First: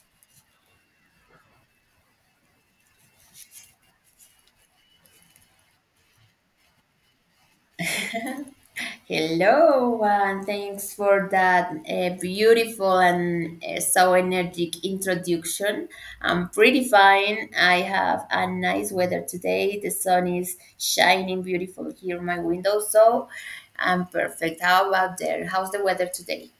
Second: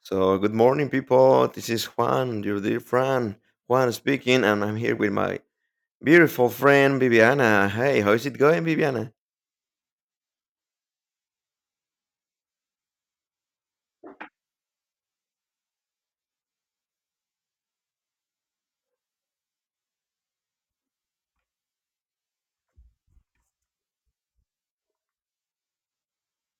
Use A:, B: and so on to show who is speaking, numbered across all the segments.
A: So, good morning, people. This is Juan, your dear friend. Juan speaking, and I'm here with my beautiful friend Viviana. Hey, how is it going, Viviana?
B: Hello, and thanks for that beautiful and so energetic introduction. I'm pretty fine. I have a nice weather today. The sun is shining beautiful here in my window, so I'm perfect. How about there? How's the weather today?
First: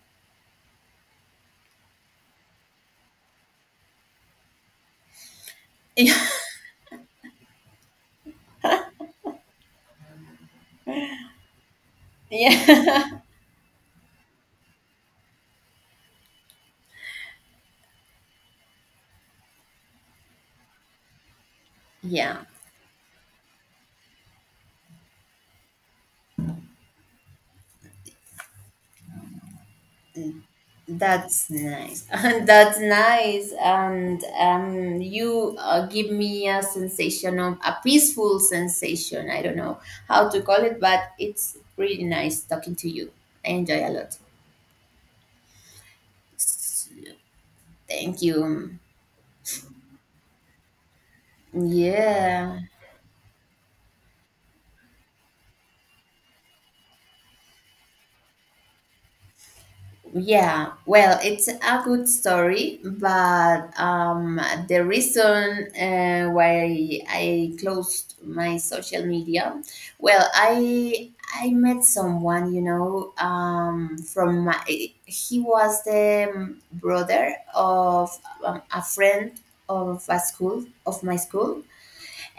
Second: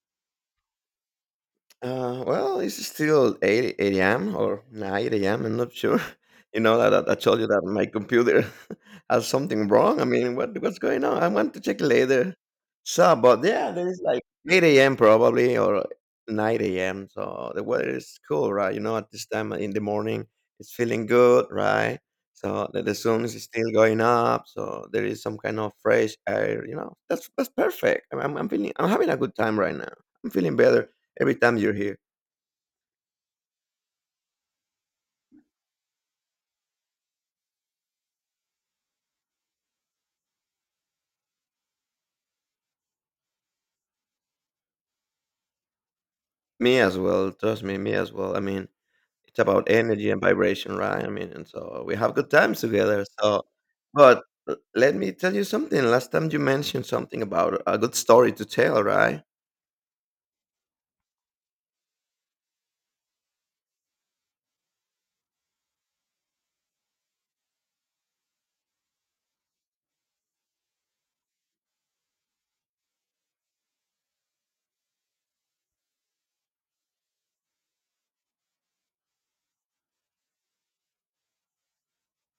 A: It's still 8 a.m. or 9 a.m. I'm not sure. You know, that I told you that my computer has something wrong. I mean, what's going on? I want to check later.
B: Yeah.
A: So, but yeah, there is like 8 a.m. probably or 9 a.m. So the weather is cool, right? You know, at this time in the morning, it's feeling good, right?
B: Yeah.
A: So the sun is still going up. So there is some kind of fresh air. You know, that's perfect. I'm feeling, I'm having a good time right now. I'm feeling better. Every
B: That's
A: time you're here.
B: nice. That's nice. And you give me a sensation of a peaceful sensation. I don't know how to call it, but it's really nice talking to you. I enjoy a lot.
A: Me as well. Trust me, me as
B: Thank
A: well. I mean,
B: you.
A: it's about energy and vibration, right? I mean, and so we have good times
B: Yeah.
A: together. So, but let me tell you something. Last time you mentioned something about a good story to tell, right?
B: Yeah, well, it's a good story, but the reason why I closed my social media, well, I met someone, you know, from my, he was the brother of a friend of a school of my school,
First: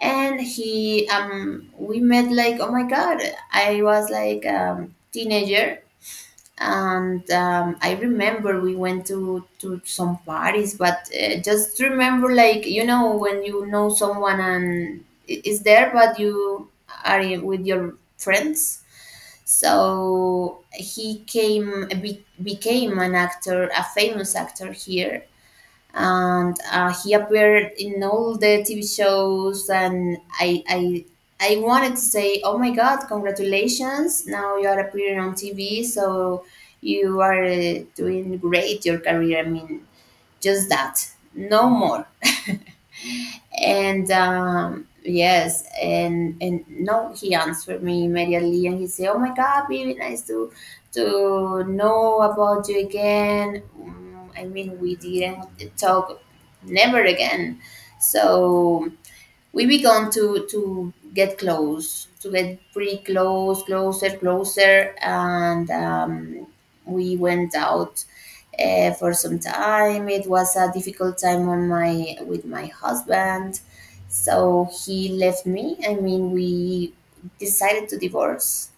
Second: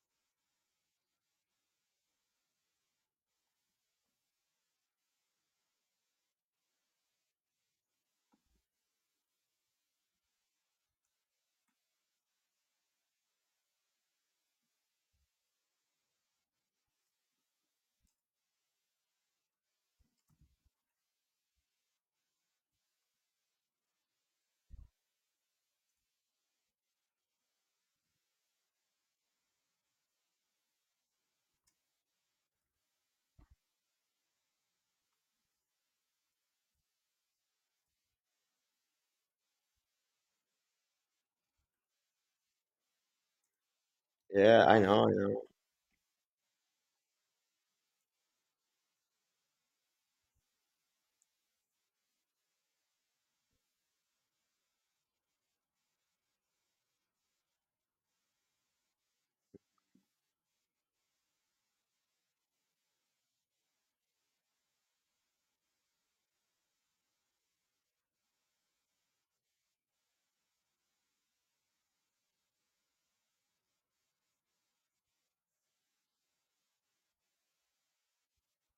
B: and he we met like, oh my god, I was like teenager and I remember we went to some parties, but just remember like, you know, when you know someone and is there, but you are with your friends. So he came became an actor, a famous actor here, and he appeared in all the TV shows. And I wanted to say, oh my God, congratulations! Now you are appearing on TV, so you are doing great your career. I mean, just that, no more. And
A: Yeah, I know, I know.
B: yes, and no, he answered me immediately, and he said, "Oh my God, baby, nice to know about you again." I mean, we didn't talk never again, so we began to get close to get pretty close, closer and we went out for some time. It was a difficult time on my with my husband, so he left me. I mean, we decided to divorce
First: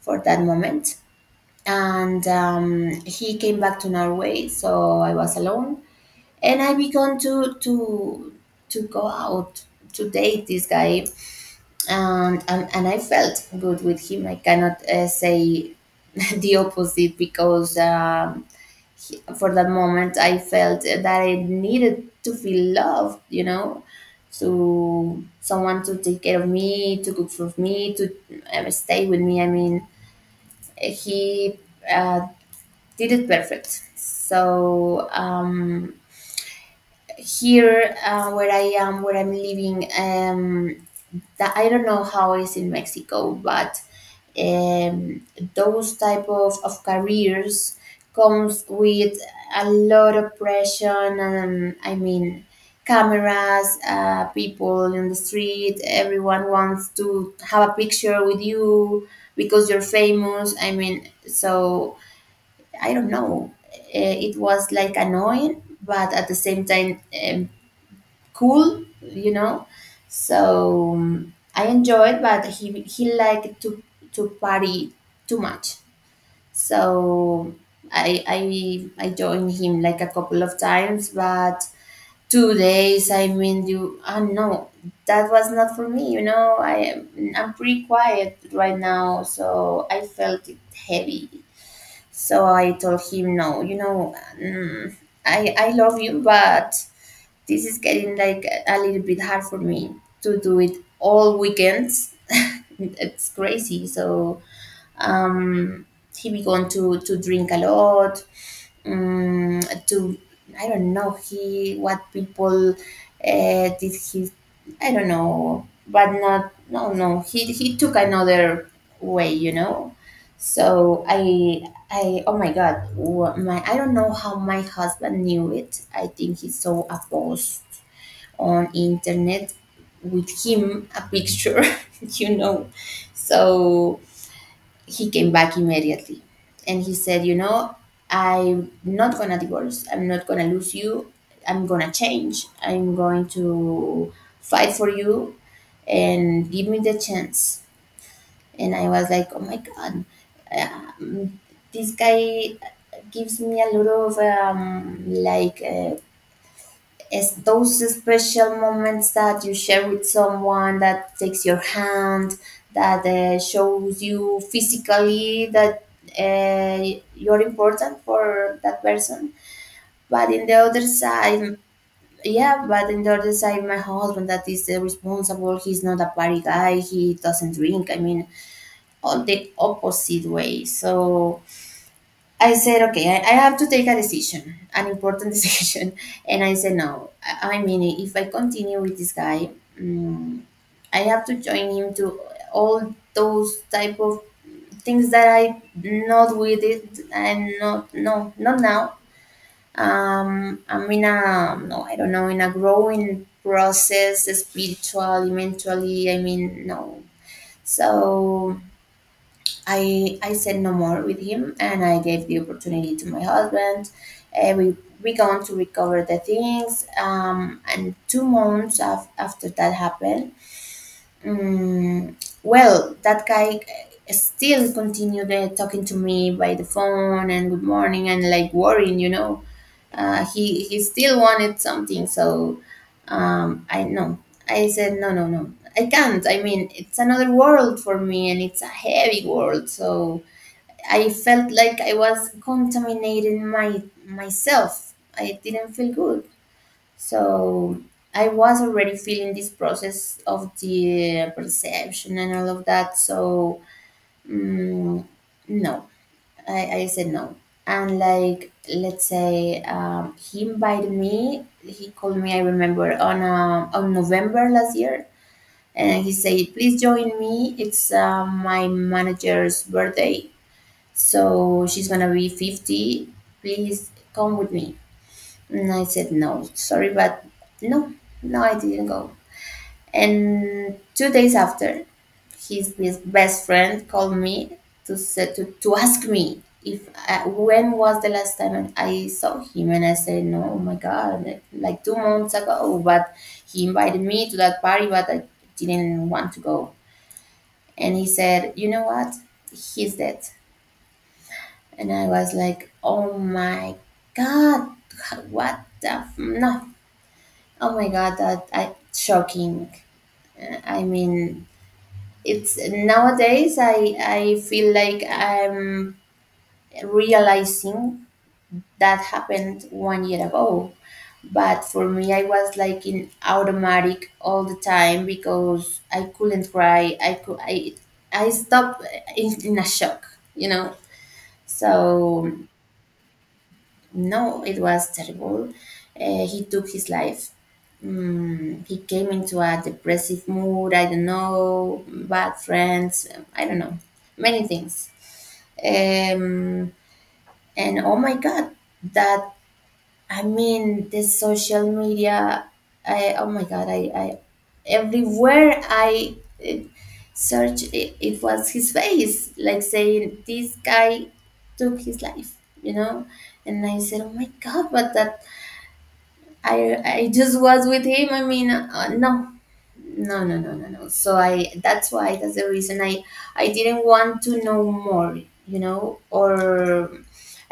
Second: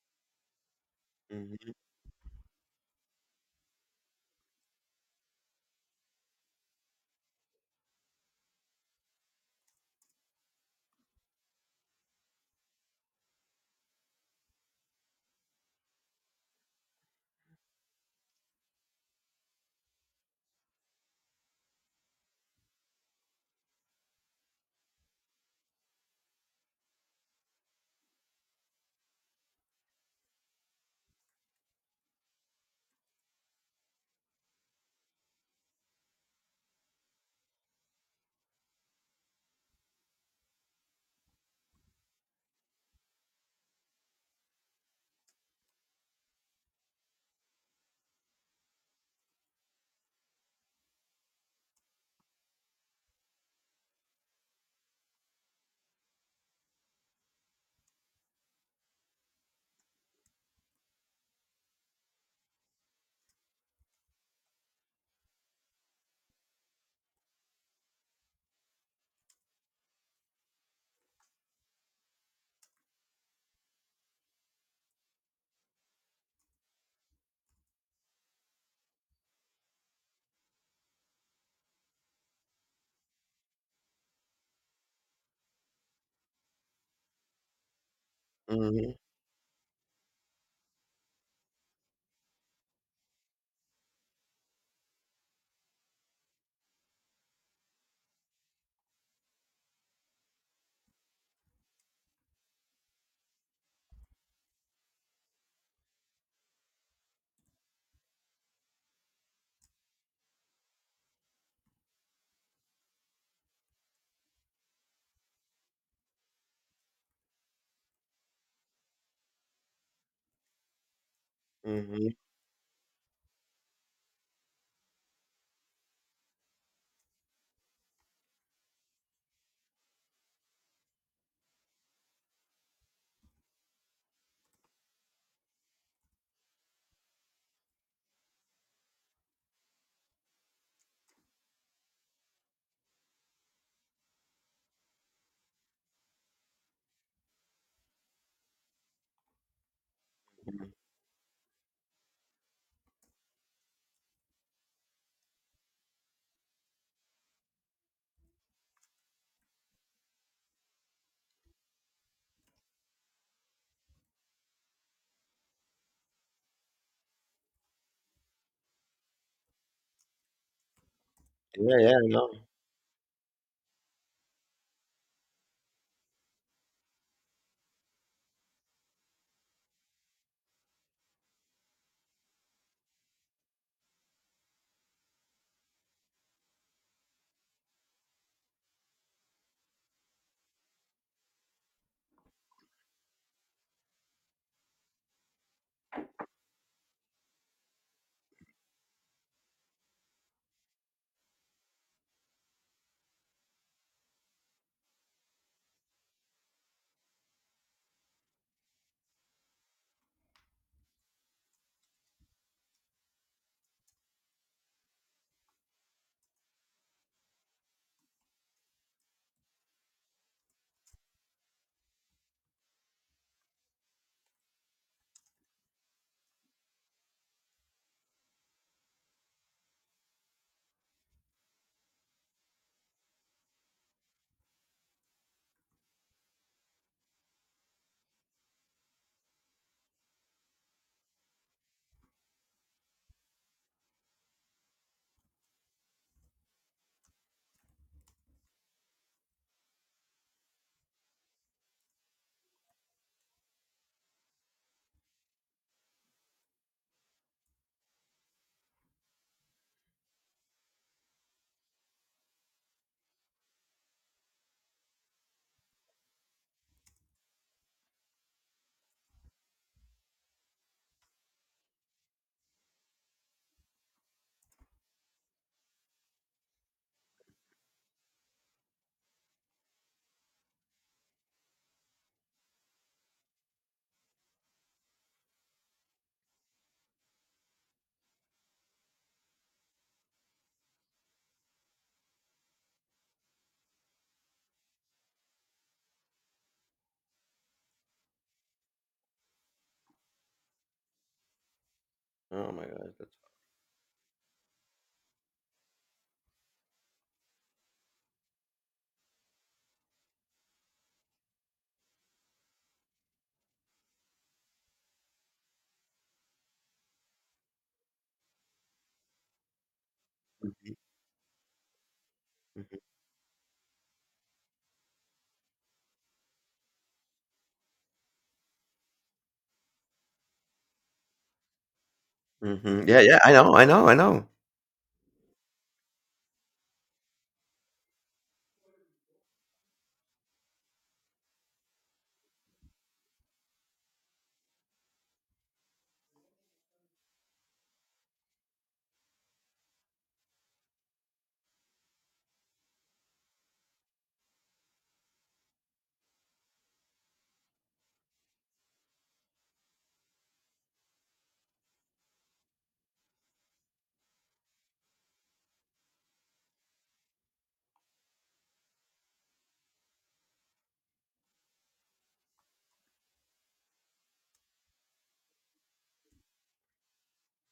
B: for that moment.
A: hmm
B: And he came back to Norway, so I was alone, and I began to to go out to date this guy, and and I felt good with him. I cannot say the opposite because for that moment I felt that I needed to feel loved. You know. To someone to take care of me, to cook for me, to stay with me. I mean, he uh, did it perfect. So here where I am, where I'm living, that I don't know how it's in Mexico, but um, those type of careers comes with a lot of pressure. And I mean, cameras, people in the street, everyone wants to have a picture with you because you're famous. I mean, so I don't know. It was like annoying, but at the same time, cool, you know. So I enjoyed, but he liked to party too much. So I I I joined him like a couple of times, but two days. I mean, you no, that was not for me. You know, I'm pretty quiet right
A: hmm
B: now, so I felt it heavy. So I told him no. You know, I love you, but this is getting like a little bit hard for me to do it all weekends. It's crazy. So um, he began to drink a lot. Um, to I don't know he what people did he I don't know, but not no no he took another way, you know. So
A: hmm
B: I oh my god, wha- my I don't know how my husband knew it. I think he's so opposed on internet with him a picture. You know, so he came back immediately, and he said, you know, I'm not gonna divorce. I'm not gonna lose you. I'm gonna change. I'm going to fight for you and give me the chance. And I was like, oh my god, um, this guy gives me a lot of it's those special moments that you share with someone that takes your hand, that shows you physically that you're important for that person. But in the other side,
A: Yeah, yeah, I know.
B: yeah, but in the other side, my husband that is responsible, he's not a party guy, he doesn't drink. I mean, all the opposite way. So I said, okay, I have to take a decision, an important decision. And I said, no. I mean, if I continue with this guy, mm, I have to join him to all those type of things that I not with it. And not, no, not now. I'm in a, no, I don't know, in a growing process, spiritually, mentally. I mean, no. So I said no more with him, and I gave the opportunity to my husband. And we gone to recover the things. And two months after that happened, um, well, that guy still continued talking to me by the phone and good morning and like worrying, you know. He still wanted something, so I know. I said no, no, no. I can't. I mean, it's another world for me, and it's a heavy world, so. I felt like I was contaminating my myself. I didn't feel good. So I was already feeling this process of the perception and all of that. So mm, no, I said no. And like let's say he invited me. He called me. I remember on November last year, and he said, "Please join me. It's my manager's birthday, so she's gonna be 50. Please come with me." And I said, No, sorry, but no, no, I didn't go. And two days after, his best friend called me to ask me if I, when was the last time I saw him. And I said, No, oh my God, like two months ago. But he invited me to that party, but I didn't want to go. And he said, You know what? He's dead. And I was
A: Oh my
B: like,
A: gosh, that's.
B: oh my god, no, oh my god, that I shocking. I mean, it's nowadays I feel like I'm realizing that happened one year ago. But for me, I was like in automatic all the time because I couldn't cry. I could I stopped in a shock, you know. So
A: Yeah, yeah, I know, I know, I know.
B: no, it was terrible. He took his life. He came into a depressive mood. I don't know, bad friends. I don't know, many things. Um, and oh my God, that I mean, the social media. I oh my God, I everywhere I uh, search, it was his face, like saying this guy took his life. You know, and I said, "Oh my God!" But that I I just was with him. I mean, no. So I that's why, that's the reason I didn't want to know more, you know, or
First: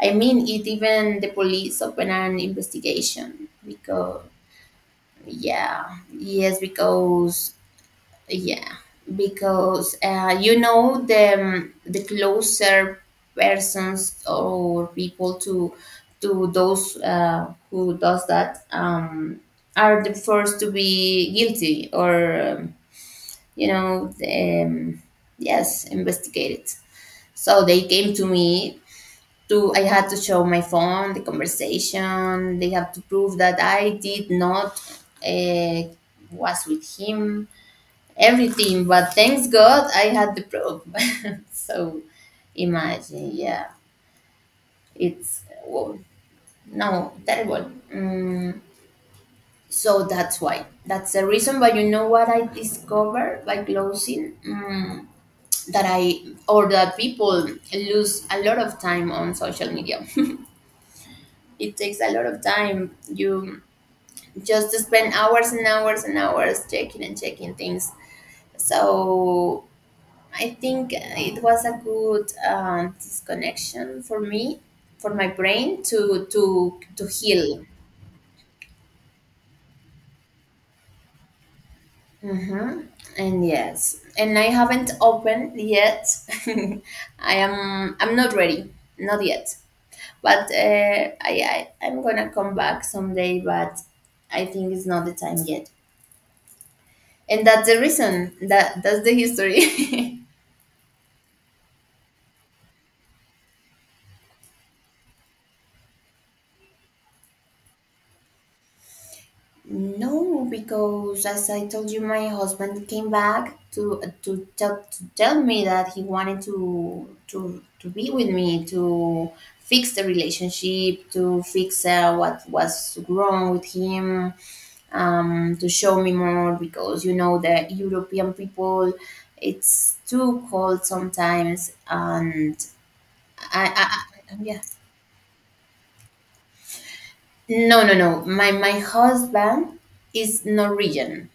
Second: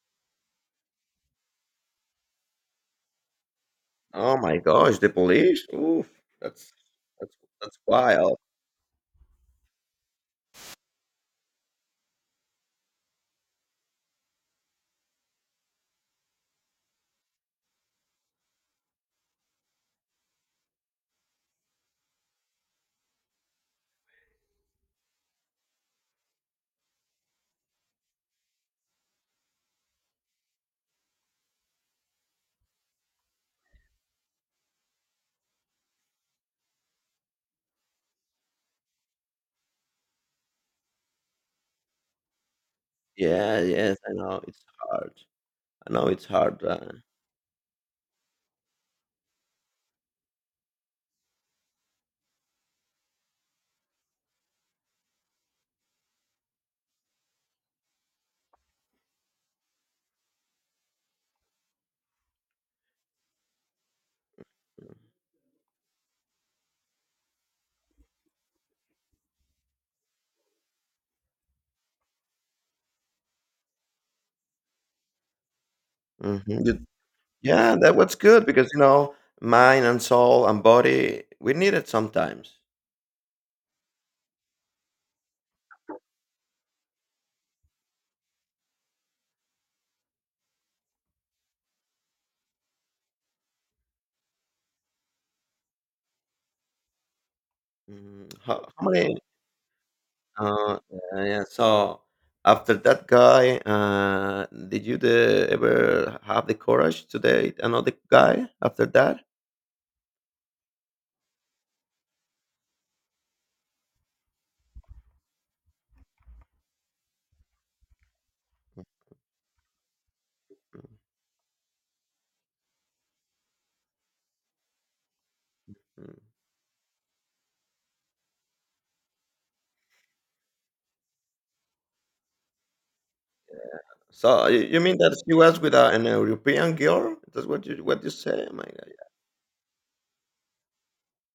B: I mean, it even the police open an investigation because
A: Oh my gosh, the police!
B: yeah,
A: Oof,
B: yes,
A: that's that's
B: because
A: that's wild.
B: yeah, because you know the closer persons or people to those who does that, are the first to be guilty or you know, yes, investigated. So they came to me to I had to show my phone, the conversation. They have to prove that I did not uh, was with him, everything, but thanks god I had the probe. So imagine,
A: Yeah,
B: yeah,
A: yes, I know. It's hard.
B: it's whoa,
A: No, it's hard.
B: no terrible. So that's why, that's the reason. But you know what I discovered by closing, that I or that people lose a lot of time on social media. It takes a lot of time, you just spend hours and hours and hours checking and checking things. So I think it was a good disconnection for me, for my brain to
A: Mhm.
B: to
A: Good.
B: to heal.
A: Yeah, that was good because you know mind and soul and body we need it sometimes.
B: Hmm. And yes, and I haven't opened yet. I'm not ready, not yet. But I'm gonna come back someday. But I think it's not the time yet. And that's the
A: Mm,
B: reason.
A: How, how
B: That's the
A: many?
B: history.
A: Uh, yeah. So after that guy, did ever have the courage to date another guy after that?
B: No, because as I told you, my husband came back to tell me that he wanted to be with me to fix the relationship, to fix what was wrong with him, to show me
A: Mm.
B: more because, you know, the European people, it's too cold sometimes, and I, I, I
A: So you,
B: yeah.
A: you mean that she was with a, an European girl? That's
B: No, no,
A: what you
B: no.
A: say? Oh my
B: My
A: god. Yeah.
B: husband is Norwegian,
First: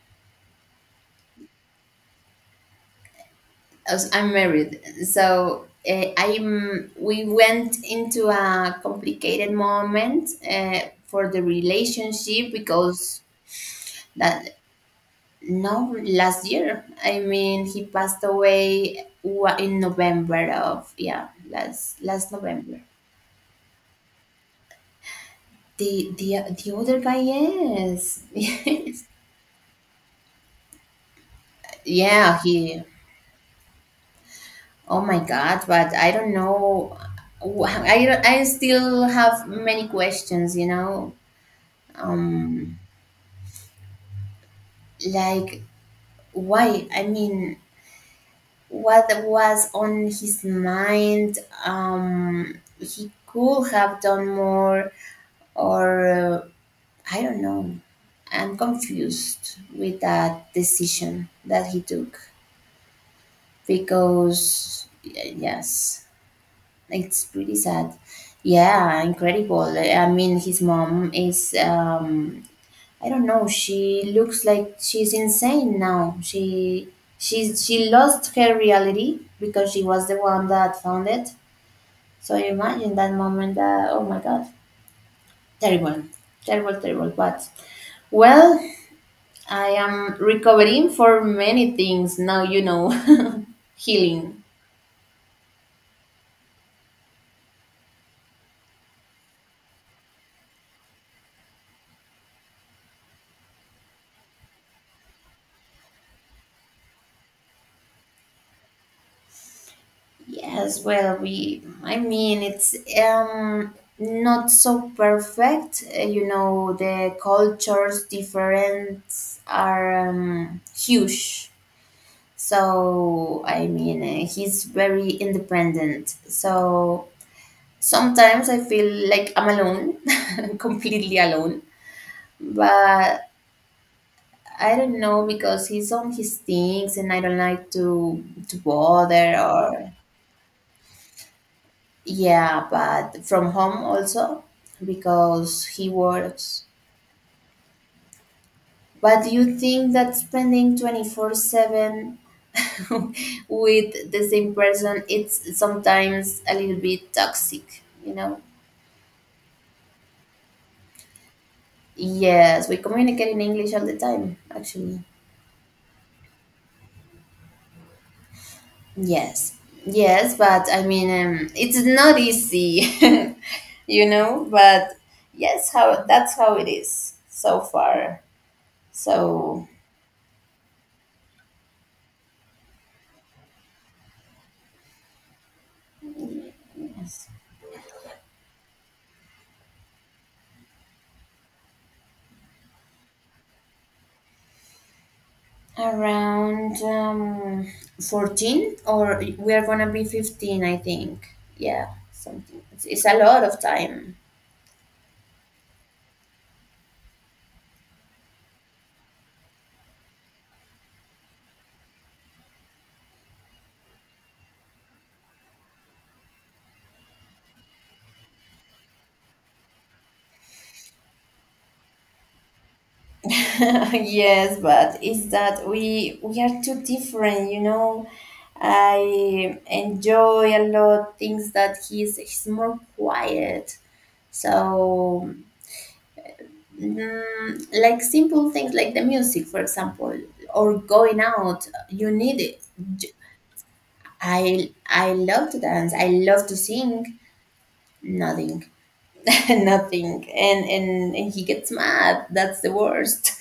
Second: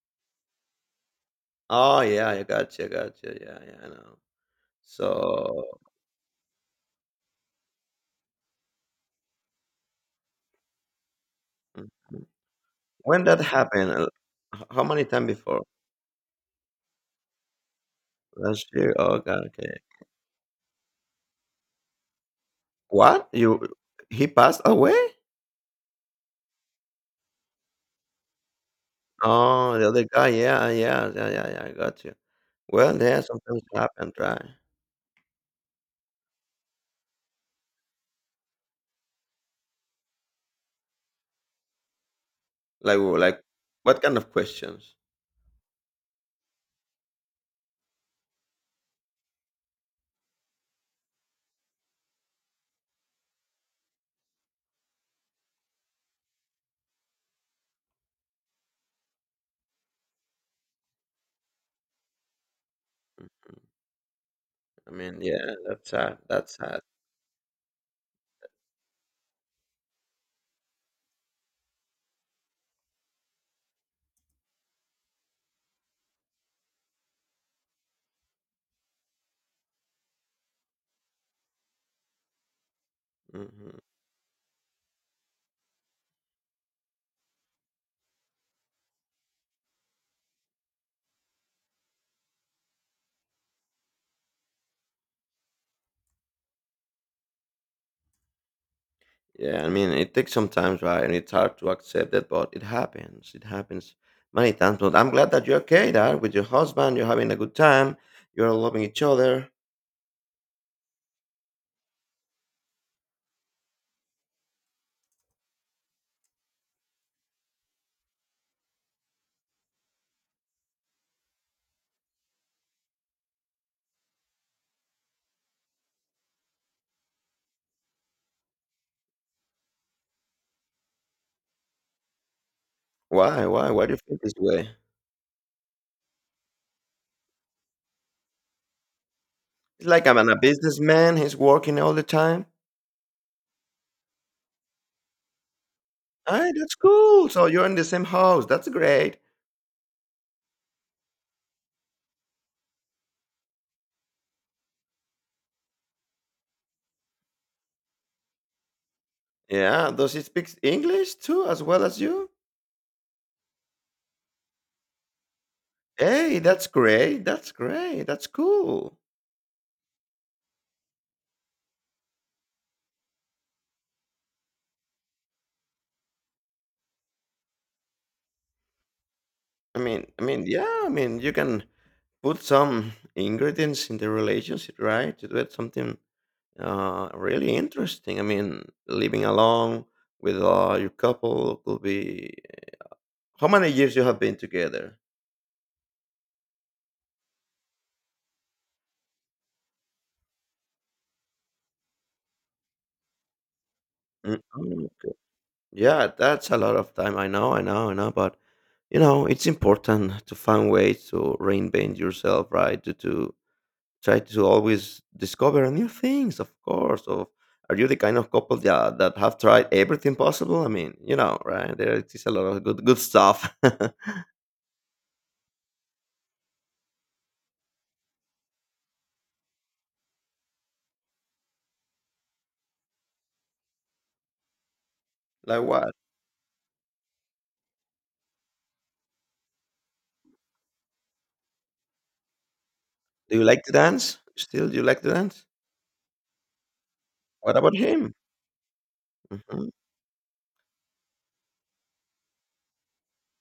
A: Oh yeah, I gotcha, gotcha. Yeah, yeah, I
B: as
A: know.
B: I'm married, so
A: So.
B: I'm. We went into a complicated moment for the
A: Mm.
B: relationship because
A: When that happened?
B: that
A: How many times before?
B: no last year. I mean, he passed
A: Last year?
B: away
A: Oh, God, okay.
B: in November of, yeah, last last November.
A: What? You? He passed away?
B: The other guy, yes, yes,
A: Oh, the other guy. Yeah, yeah, yeah, yeah, yeah. I got you.
B: yeah, he.
A: Well, yeah, sometimes happen, right?
B: Oh my God, but I don't know. Wh- I don't- I still have many questions, um
A: Like, w- like, what kind of questions?
B: like, why? I mean, what was on his mind? He could have done more. Or I don't know. I'm confused with that decision that he took because
A: I mean, yeah, that's
B: yes,
A: sad. That's sad.
B: it's pretty sad. Yeah, incredible. I mean, his mom is, I don't know. She looks like she's insane now. She lost her reality because she was the one that found it. So you imagine that moment
A: Hmm.
B: that, oh my god, terrible, terrible, terrible. But well, I am recovering for many things now, you know, healing.
A: Yeah, I mean, it takes some time, right? And it's hard to accept it, but it happens. It happens many times. But I'm glad that you're okay, Dad, with your husband. You're having a good time. You're loving each other.
B: Yes, well, I mean, it's not so perfect. You know, the cultures difference are, huge. So, I mean, he's very independent. So, sometimes I feel like I'm alone, completely alone. But
A: Why do you feel this way?
B: I don't know, because he's on his things and I don't like to bother
A: It's
B: or
A: like I'm a businessman. He's working all the time.
B: yeah, but from home also, because he
A: Hey,
B: works.
A: that's cool. So you're in the same house. That's great.
B: But do you think that spending 24/7 with the same person it's sometimes a little bit toxic, you know?
A: Yeah. Does he speak English too, as well as you?
B: Yes, we communicate in English all the time, actually.
A: Hey, that's great. That's great. That's cool.
B: Yes. Yes, but I mean it's not easy, you know, but yes, how that's how it is so far. So,
A: I mean, yeah. I mean, you can put some ingredients in the relationship, right? To do it something
B: yes.
A: really interesting. I mean, living alone with your couple could be. How many years you have been together?
B: Around 14, or we are gonna be 15, I think. Yeah, something it's a lot of time.
A: Mm, oh, yeah, that's a lot of time. I know, I know, I know. But you know, it's important to find ways to reinvent yourself, right? To Try to always discover new things, of course. Of are you the kind of couple that have tried everything possible? I mean, you know, right? There is a lot of good stuff.
B: Yes, but it's that we are too different, you know. I enjoy a lot things that he's more quiet. So,
A: Like what?
B: mm, like simple things, like the music, for example, or going out. You need it. J-
A: Do you like to dance? Still, do you like to
B: I
A: dance?
B: love to dance. I love to sing.
A: What about him?
B: Nothing.
A: Mhm.
B: Nothing. And and he gets mad. That's the worst.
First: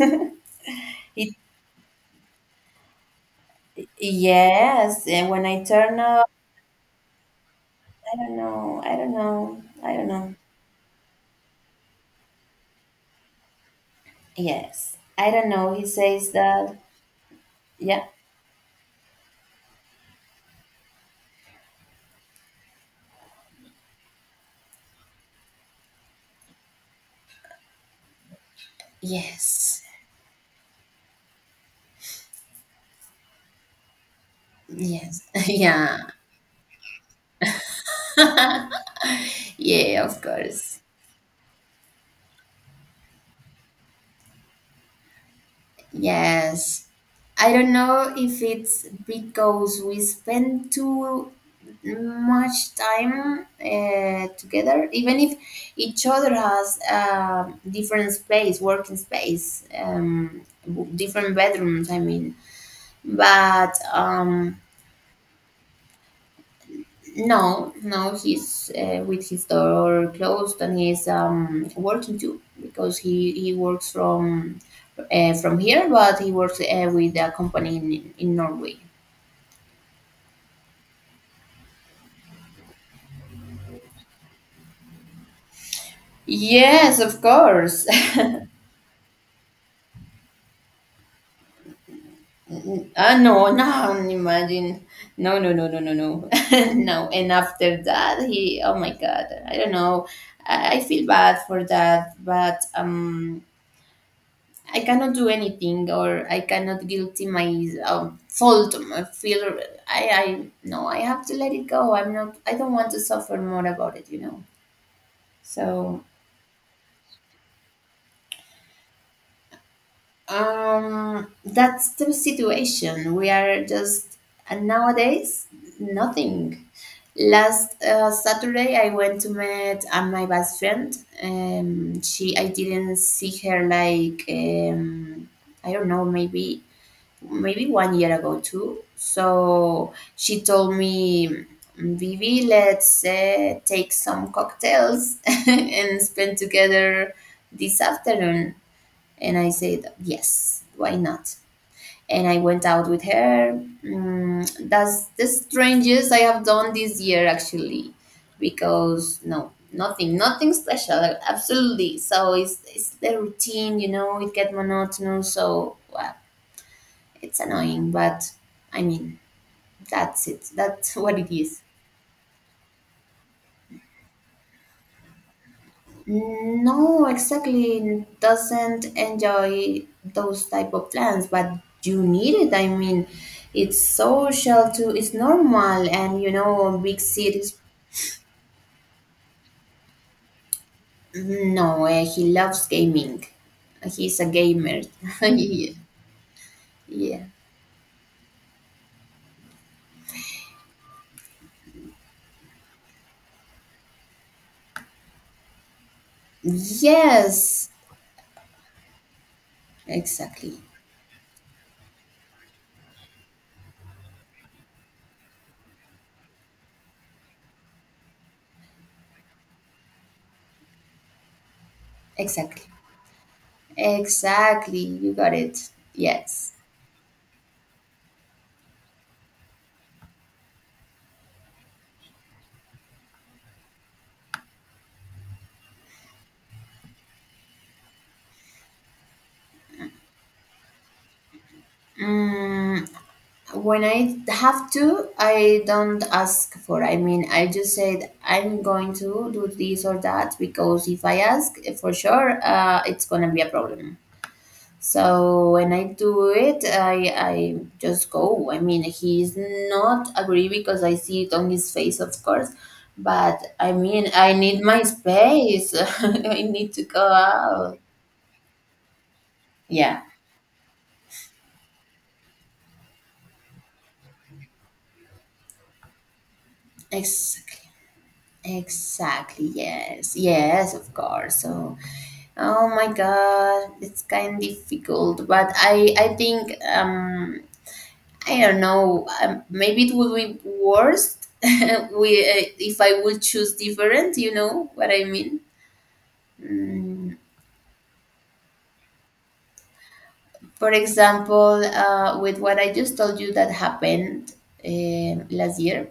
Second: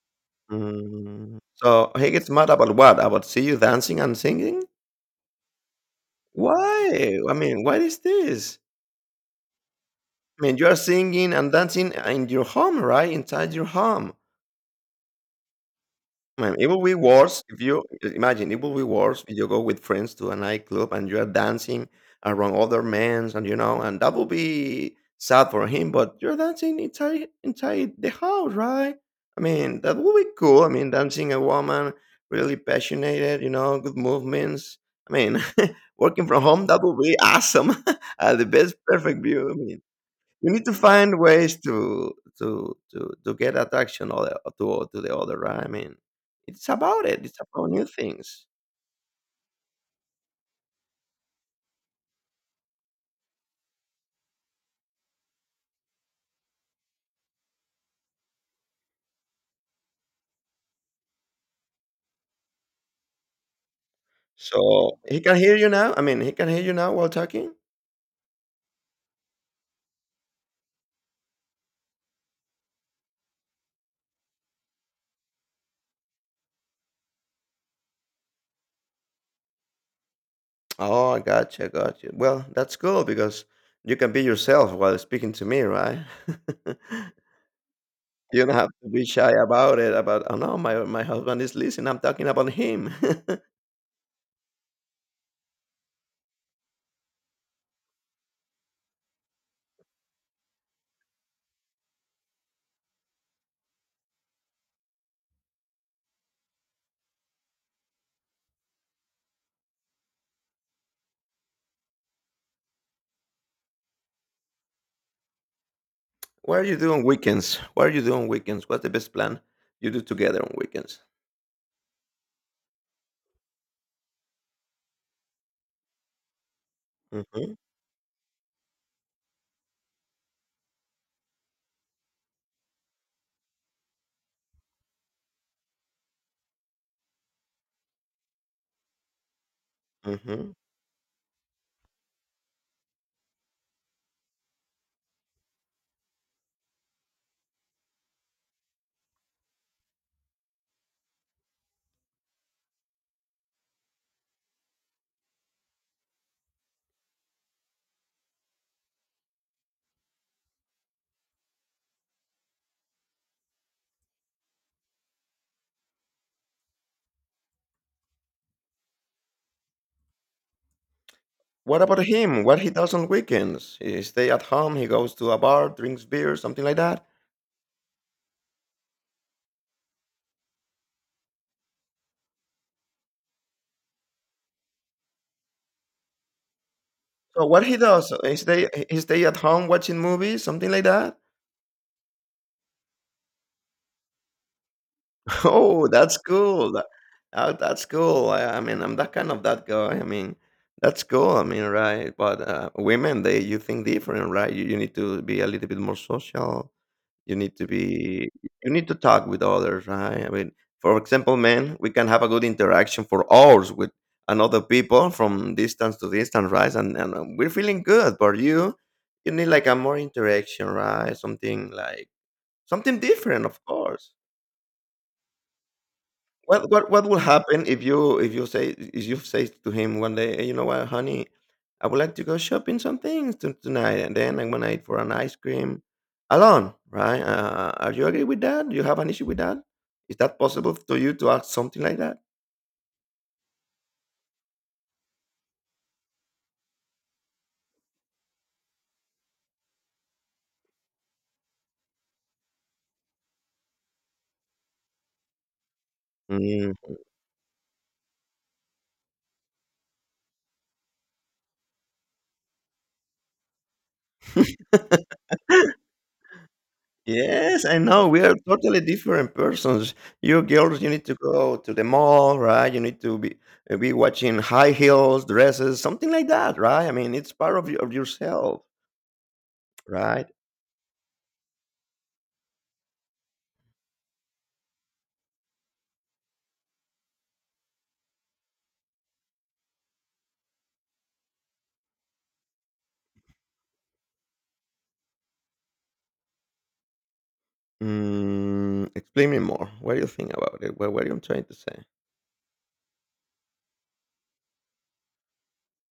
B: it,
A: Mm. So he gets mad about what? About see you dancing and singing?
B: yes, and when I turn up,
A: Why? I mean, what is
B: i don't
A: this?
B: know i don't know I don't know.
A: I mean, you are singing and dancing in your home, right? Inside your home.
B: Yes, I don't know, he says
A: I mean, it
B: that.
A: will be worse if you
B: Yeah.
A: imagine it will be worse if you go with friends to a nightclub and you are dancing around other men, and you know, and that will be sad for him. But you're dancing inside the house, right? I mean,
B: Yes.
A: that will be cool. I mean, dancing a woman really passionate, you know, good movements. I
B: Yes.
A: mean,
B: Yeah.
A: working from home that will be awesome. The best perfect view. I mean,
B: Yeah, of
A: you need to
B: course.
A: find ways to get attraction or to the other, right? I mean, it's
B: Yes.
A: about it's
B: I
A: about
B: don't
A: new
B: know if
A: things.
B: it's because we spend too much time together, even if each other has a different space, working space, different bedrooms, I mean. But
A: So he can hear you now? I mean, he can hear you now while talking?
B: no, no, he's with his door closed and he's, working too, because he works from here, but he works with a company in Norway.
A: Oh, I gotcha, gotcha. Well, that's cool because you can be yourself while speaking to me, right?
B: Yes, of course.
A: You don't have to be shy about it, about, oh no, my husband is listening, I'm talking about him.
B: Ah, no, no, imagine. No, no, no, no, no, no. No, and after that, he, oh my god, I don't know. I feel bad for that, but I cannot do anything, or I cannot guilty my, fault. I feel I No, I have to let it go. I'm not. I don't want to suffer more about it, you know. So
A: What are you doing weekends? What's the best plan you do together on weekends?
B: that's the situation. We are just and Nowadays, nothing.
A: hmm
B: Last Saturday, I went to meet my best friend. She, I didn't see her like, I don't know maybe maybe one year ago too. So she
A: hmm
B: told me, Vivi, let's take some cocktails and spend together this afternoon. And I said, yes, why not? And I went out with her. Mm, that's the strangest I have done this year, actually, because nothing, nothing special, absolutely. So it's the routine, you know, it gets monotonous. So, wow, it's annoying, but I mean, that's it. That's what it is.
A: What about him? What he does on weekends? He stay at home. He goes to a bar, drinks beer, something like that.
B: No, exactly. Doesn't enjoy those type of plans, but you need it. I mean, it's social too. It's normal, and you know, big
A: So
B: cities.
A: what he does? He stay at home watching movies, something like that.
B: No, he loves gaming. He's a gamer. Yeah,
A: Oh, that's cool.
B: yeah.
A: Oh, that's cool. I mean, I'm that kind of that guy. I mean, that's cool. I mean, right? But women, they you think different, right? You need to be a little bit more social. You need to
B: Yes,
A: be you need to talk with others, right? I mean,
B: exactly,
A: for example, men, we can have a good interaction for hours with another people from distance to distance, right? And We're feeling good, but you need like a more interaction, right? Something like
B: exactly,
A: something different, of course.
B: exactly. You got it. Yes.
A: What will happen if you say to him one day, "Hey, you know what, honey, I would like to go shopping some things to, tonight, and then I'm gonna eat for an ice cream alone, right? Are you agree with that? Do you have an issue with that? Is that possible to you to ask something like that?
B: Mm, when I have to, I don't ask for. I mean, I just said I'm going to do this or that, because if I ask for sure, it's gonna be a problem. So when I do it,
A: Mm.
B: I just go. I mean, he's not agree, because I see it on his face, of course. But I mean, I need my space. I need to go
A: Yes, I
B: out.
A: know. We are totally different persons.
B: Yeah,
A: You girls, you need to go to the mall, right? You need to be Be watching high heels, dresses, something like that, right? I mean, it's part
B: exactly.
A: of, your, of yourself,
B: Exactly. Yes.
A: right?
B: Yes, of course. So. Oh my god, it's kind of difficult, but I think I don't know. Maybe it would be worse we if I would choose different. You know what I mean? Mm,
A: Mm, explain me more. What do you think about
B: for
A: it? What are you trying to
B: example,
A: say?
B: with what I just told you that happened last year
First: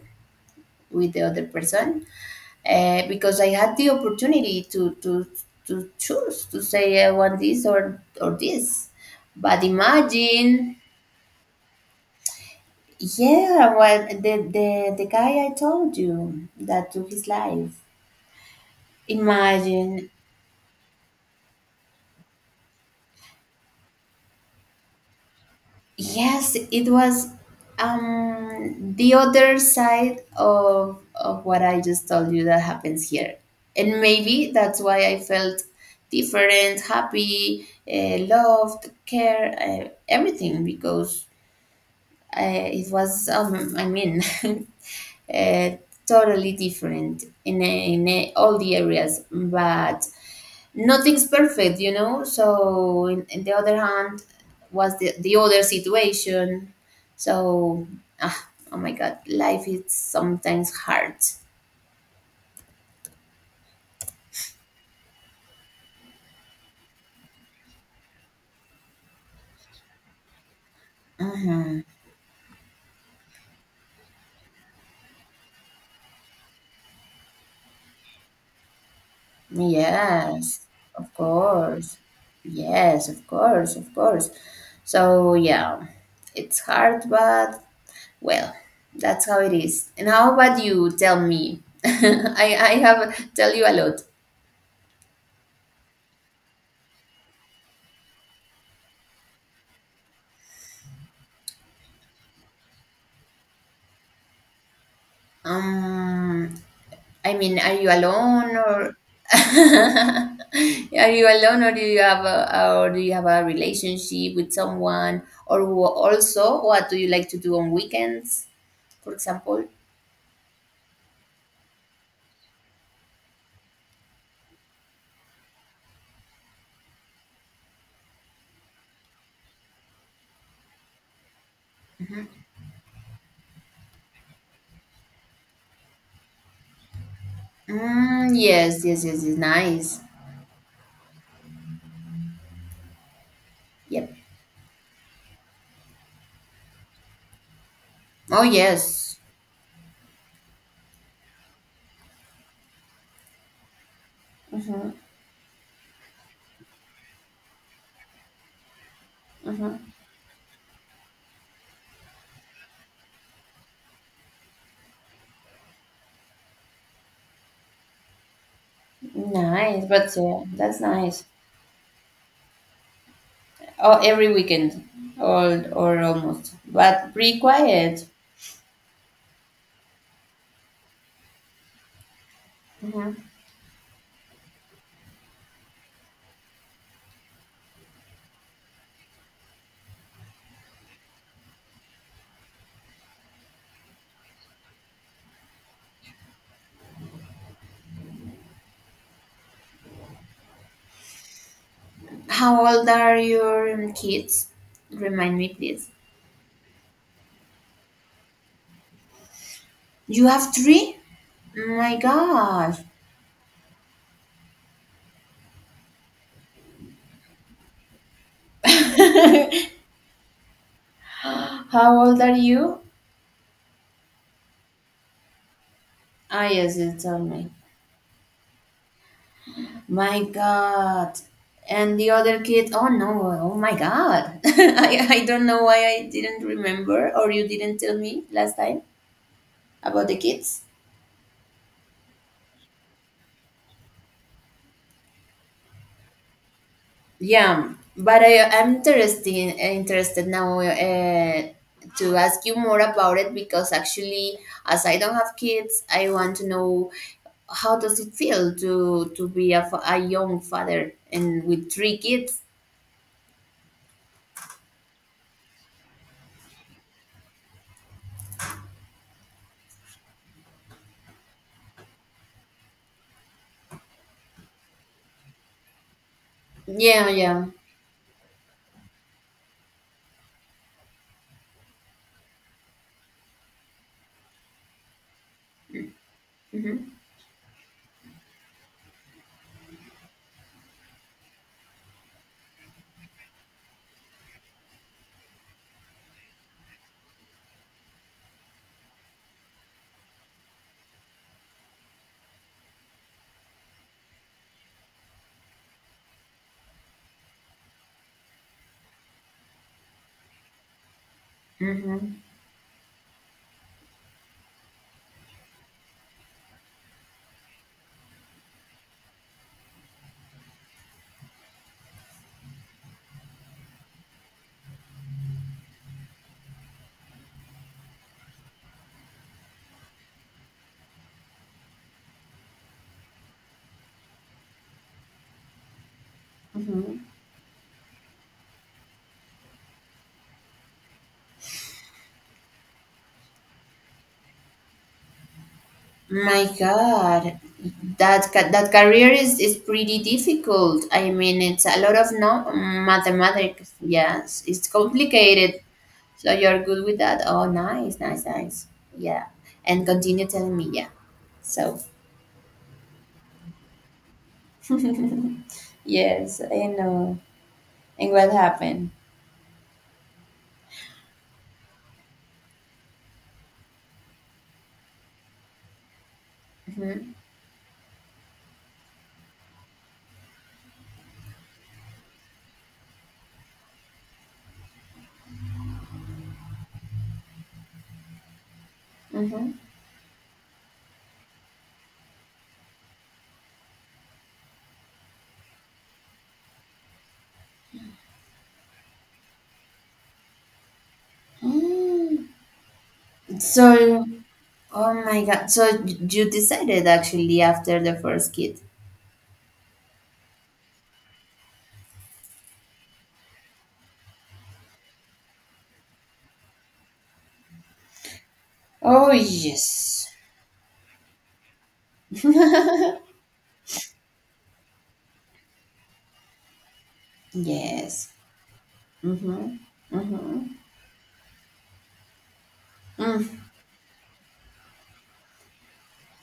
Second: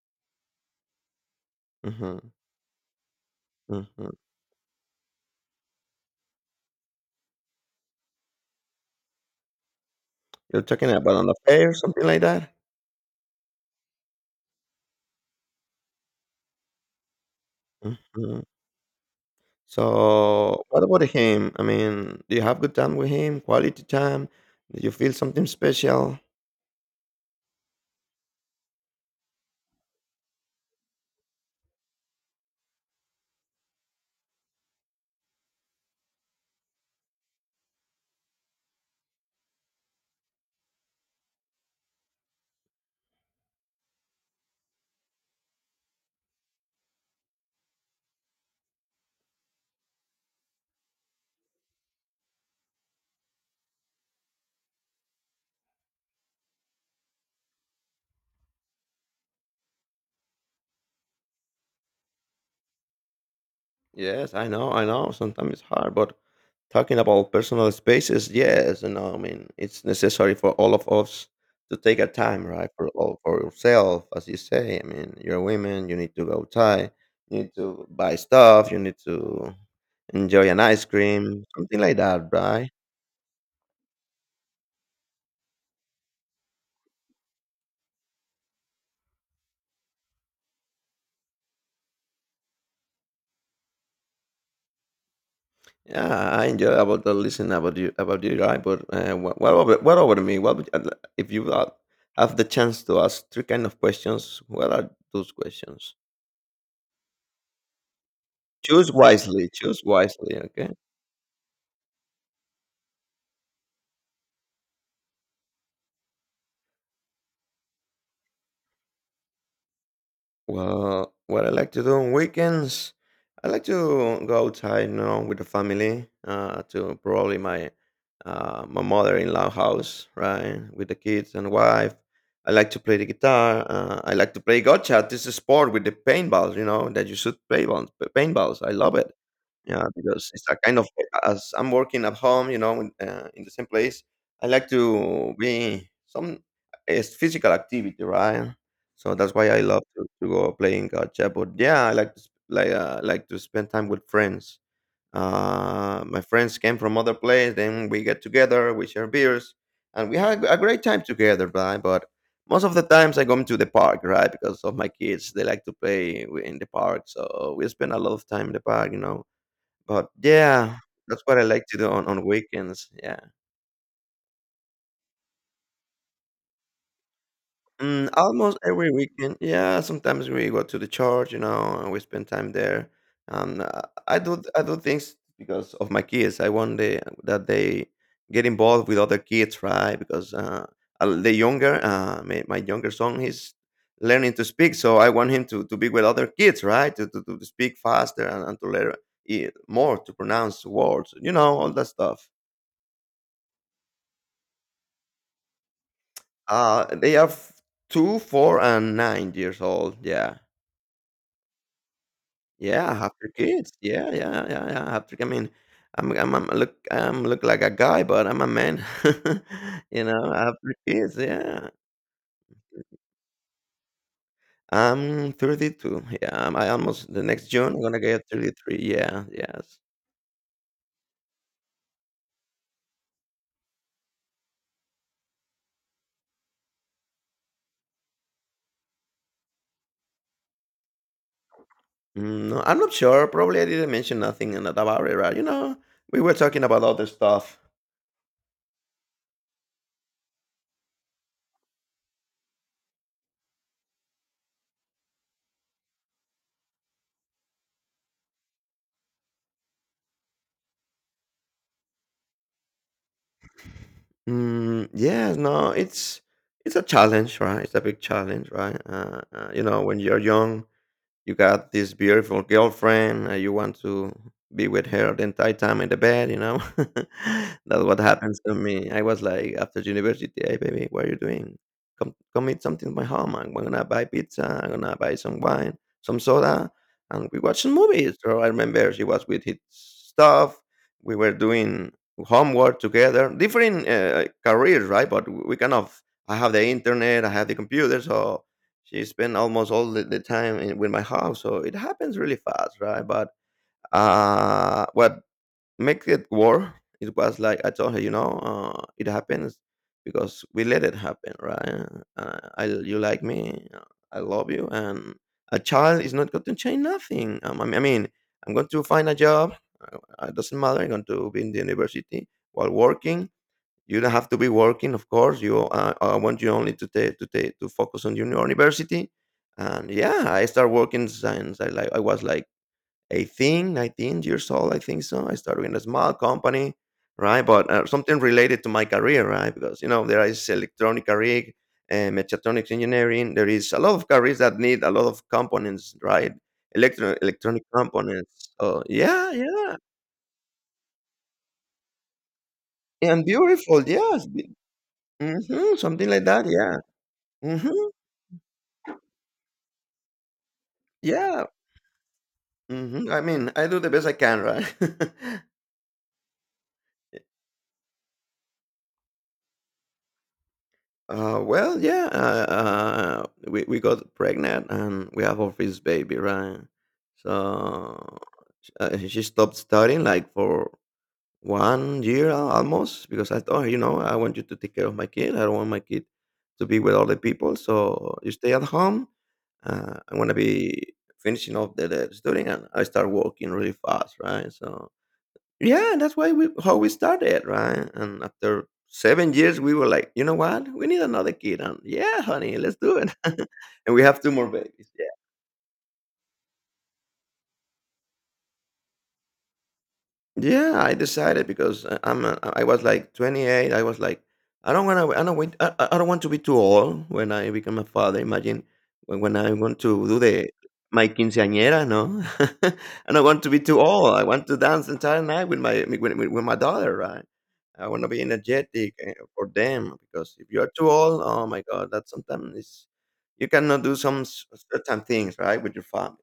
B: with the other person,
A: Mhm,
B: because I had the
A: mhm.
B: opportunity to choose to say I want this, or this, but
A: You're
B: imagine.
A: talking about an affair, something like that?
B: Yeah, well, the guy I told you that took his life.
A: Mhm.
B: Imagine.
A: So, what about him? I mean, do you have good time with him? Quality time? Do you feel something special?
B: Yes, it was the other side of what I just told you that happens here. And maybe that's why I felt different, happy, loved, care, everything, because uh, it was I mean, uh, totally different in all the areas, but nothing's perfect, you know. So, in the other hand, was the other situation. So, ah, oh my god, life is sometimes hard.
A: Yes, I know, I know. Sometimes it's hard, but talking about personal spaces, yes, you know, I mean, it's necessary for all of us to take a time, right, for all for yourself, as you say. I mean, you're a woman, you need to go tie. You need to buy stuff, you need to enjoy an
B: Yes,
A: ice
B: of
A: cream, something like
B: course.
A: that, right?
B: Yes, of course, of course. So, yeah, it's hard, but well, that's how it is. And how about you? Tell me. I have tell you a lot.
A: Yeah, I enjoy about the listen about you, right? But what over to me? What would, if you have the chance to ask three kind of questions? What are those questions?
B: Um, I mean, are you alone, or
A: Choose wisely, okay?
B: are you alone, or do you have a, or do you have a relationship with someone? Or also, what do you like to do on weekends, for example?
A: Well, what I like to do on weekends, I like to go outside, you know, with the family, to probably my my mother-in-law house, right, with the kids and wife. I like to play the guitar. I like to play gotcha. This is a sport with the paintballs, you know, that you should play on
B: Mm,
A: paintballs. I
B: yes,
A: love
B: yes,
A: it.
B: yes, yes,
A: Yeah,
B: nice.
A: because it's a kind of as I'm working at home, you know, in the same place.
B: Yep.
A: I like to be some it's physical activity,
B: Oh
A: right? So
B: yes.
A: that's why I love to go playing gotcha. But yeah, I like to like like to spend time with friends.
B: Mm-hmm,
A: My friends came from other place. Then we get together, we share beers,
B: mm-hmm.
A: and we have a great time together. Right? But most of the times I go to the park, right? Because of my kids, they like to play in the park. So we spend a lot of time in the park, you know.
B: Nice,
A: But
B: but yeah,
A: yeah,
B: that's
A: that's
B: nice.
A: what I like to do on weekends. Yeah.
B: Oh, every weekend, or almost, but pretty quiet.
A: Mm, almost every weekend. Yeah, sometimes we go to the church, you know, and we spend time there.
B: Hmm.
A: Um, uh, I do things because of my kids. I want that they get involved with other kids, right? Because the younger, my younger son, he's learning to speak, so I want him to be with other kids, right? To speak faster and to learn more, to pronounce words, you know, all that stuff.
B: How old are your kids? Remind me, please.
A: They are 2, 4, and 9 years old.
B: You
A: Yeah.
B: have three? Oh my gosh.
A: Yeah, have your kids. Yeah, yeah, yeah, yeah. Have to, I mean, I'm look like a guy, but I'm a man. You know, I have 3 kids. Yeah,
B: How old are you?
A: I'm 32. Yeah,
B: Ah,
A: I'm, I
B: yes, you
A: almost the
B: told
A: next
B: me.
A: June I'm gonna get 33. Yeah, yes.
B: My god. And the other kid, oh no, oh my god. I don't know why I didn't remember, or you didn't tell me last time about the kids.
A: Mm, no, I'm not sure. Probably I didn't mention nothing about it, right? We were talking about other stuff.
B: Yeah, but I am interested now to ask you more about it, because actually, as I don't have kids, I want to know how does it feel to be a, a young father and with three kids.
A: Mm, yeah, no, it's a challenge, right? It's a big challenge, right? You know, when you're young, you got this beautiful girlfriend. You want to be with her the entire time in the bed, you know.
B: Yeah, yeah.
A: That's what happens to me. I was like, after university, hey baby, what are you doing? Come eat something at my home. I'm gonna buy pizza. I'm gonna buy some wine, some soda,
B: Hmm.
A: and we watch some movies. So I remember she was with his stuff. We were doing homework together, different careers, right? But we kind of, I have the internet, I have the computer, so she spent almost all the time in, with my house, so it happens really fast, right. But what makes it worse, it was like I told her, you know, it happens because we let it happen, right.
B: Hmm.
A: I, you like me, I love you, and a child is not going to change nothing. I mean, I'm going to find a job. It doesn't matter, I'm going to be in the university while working. You don't have to be working. Of course you I want you only to take to take to focus on your university. And yeah, I started working since I I was like 18, 19 years old, I think. So I started in a small company,
B: Hmm.
A: right? But something related to my career, right? Because you know, there is electronic rig mechatronics engineering. There is a lot of careers that need a lot of components, right?
B: My god,
A: Electronic components,
B: that
A: oh
B: career
A: yeah,
B: is
A: yeah,
B: pretty difficult. I mean, it's a lot of no
A: and
B: mathematics.
A: beautiful, yes.
B: Yes, it's complicated.
A: Hmm, something like
B: So
A: that,
B: you're
A: yeah.
B: good with that? Oh,
A: Hmm.
B: nice, nice, nice. Yeah. And continue telling me, yeah.
A: Yeah.
B: So,
A: Mhm. I mean, I do the best I can, right?
B: yes, I know. And what happened?
A: We got pregnant and we have our first baby, right?
B: Mhm,
A: So she stopped studying like for 1 year almost, because I told her, you know, I want you to take care of my kid. I don't want my kid to be with other people. So you stay at home.
B: mhm.
A: I'm going to be finishing off the studying, and I start working really fast, right? So yeah, and that's why we how we started, right? And after 7 years, we were like, you know what? We need another kid. And yeah,
B: Mm.
A: honey, let's do it. And we
B: So,
A: have two more babies.
B: oh my god. So you decided actually after the first kid.
A: Yeah, I decided because I was like 28. I was like, I don't wanna, I don't wait, I don't want to be too old when I become a father. Imagine
B: Oh,
A: when I want to
B: yes.
A: do the my quinceañera, no. I don't want to be too old. I want to dance the entire night with with my daughter, right? I want to
B: Yes.
A: be energetic, eh, for
B: Mm-hmm.
A: them, because
B: Mm-hmm.
A: if you are too old, oh my God, that sometimes is you cannot do certain things, right, with your family.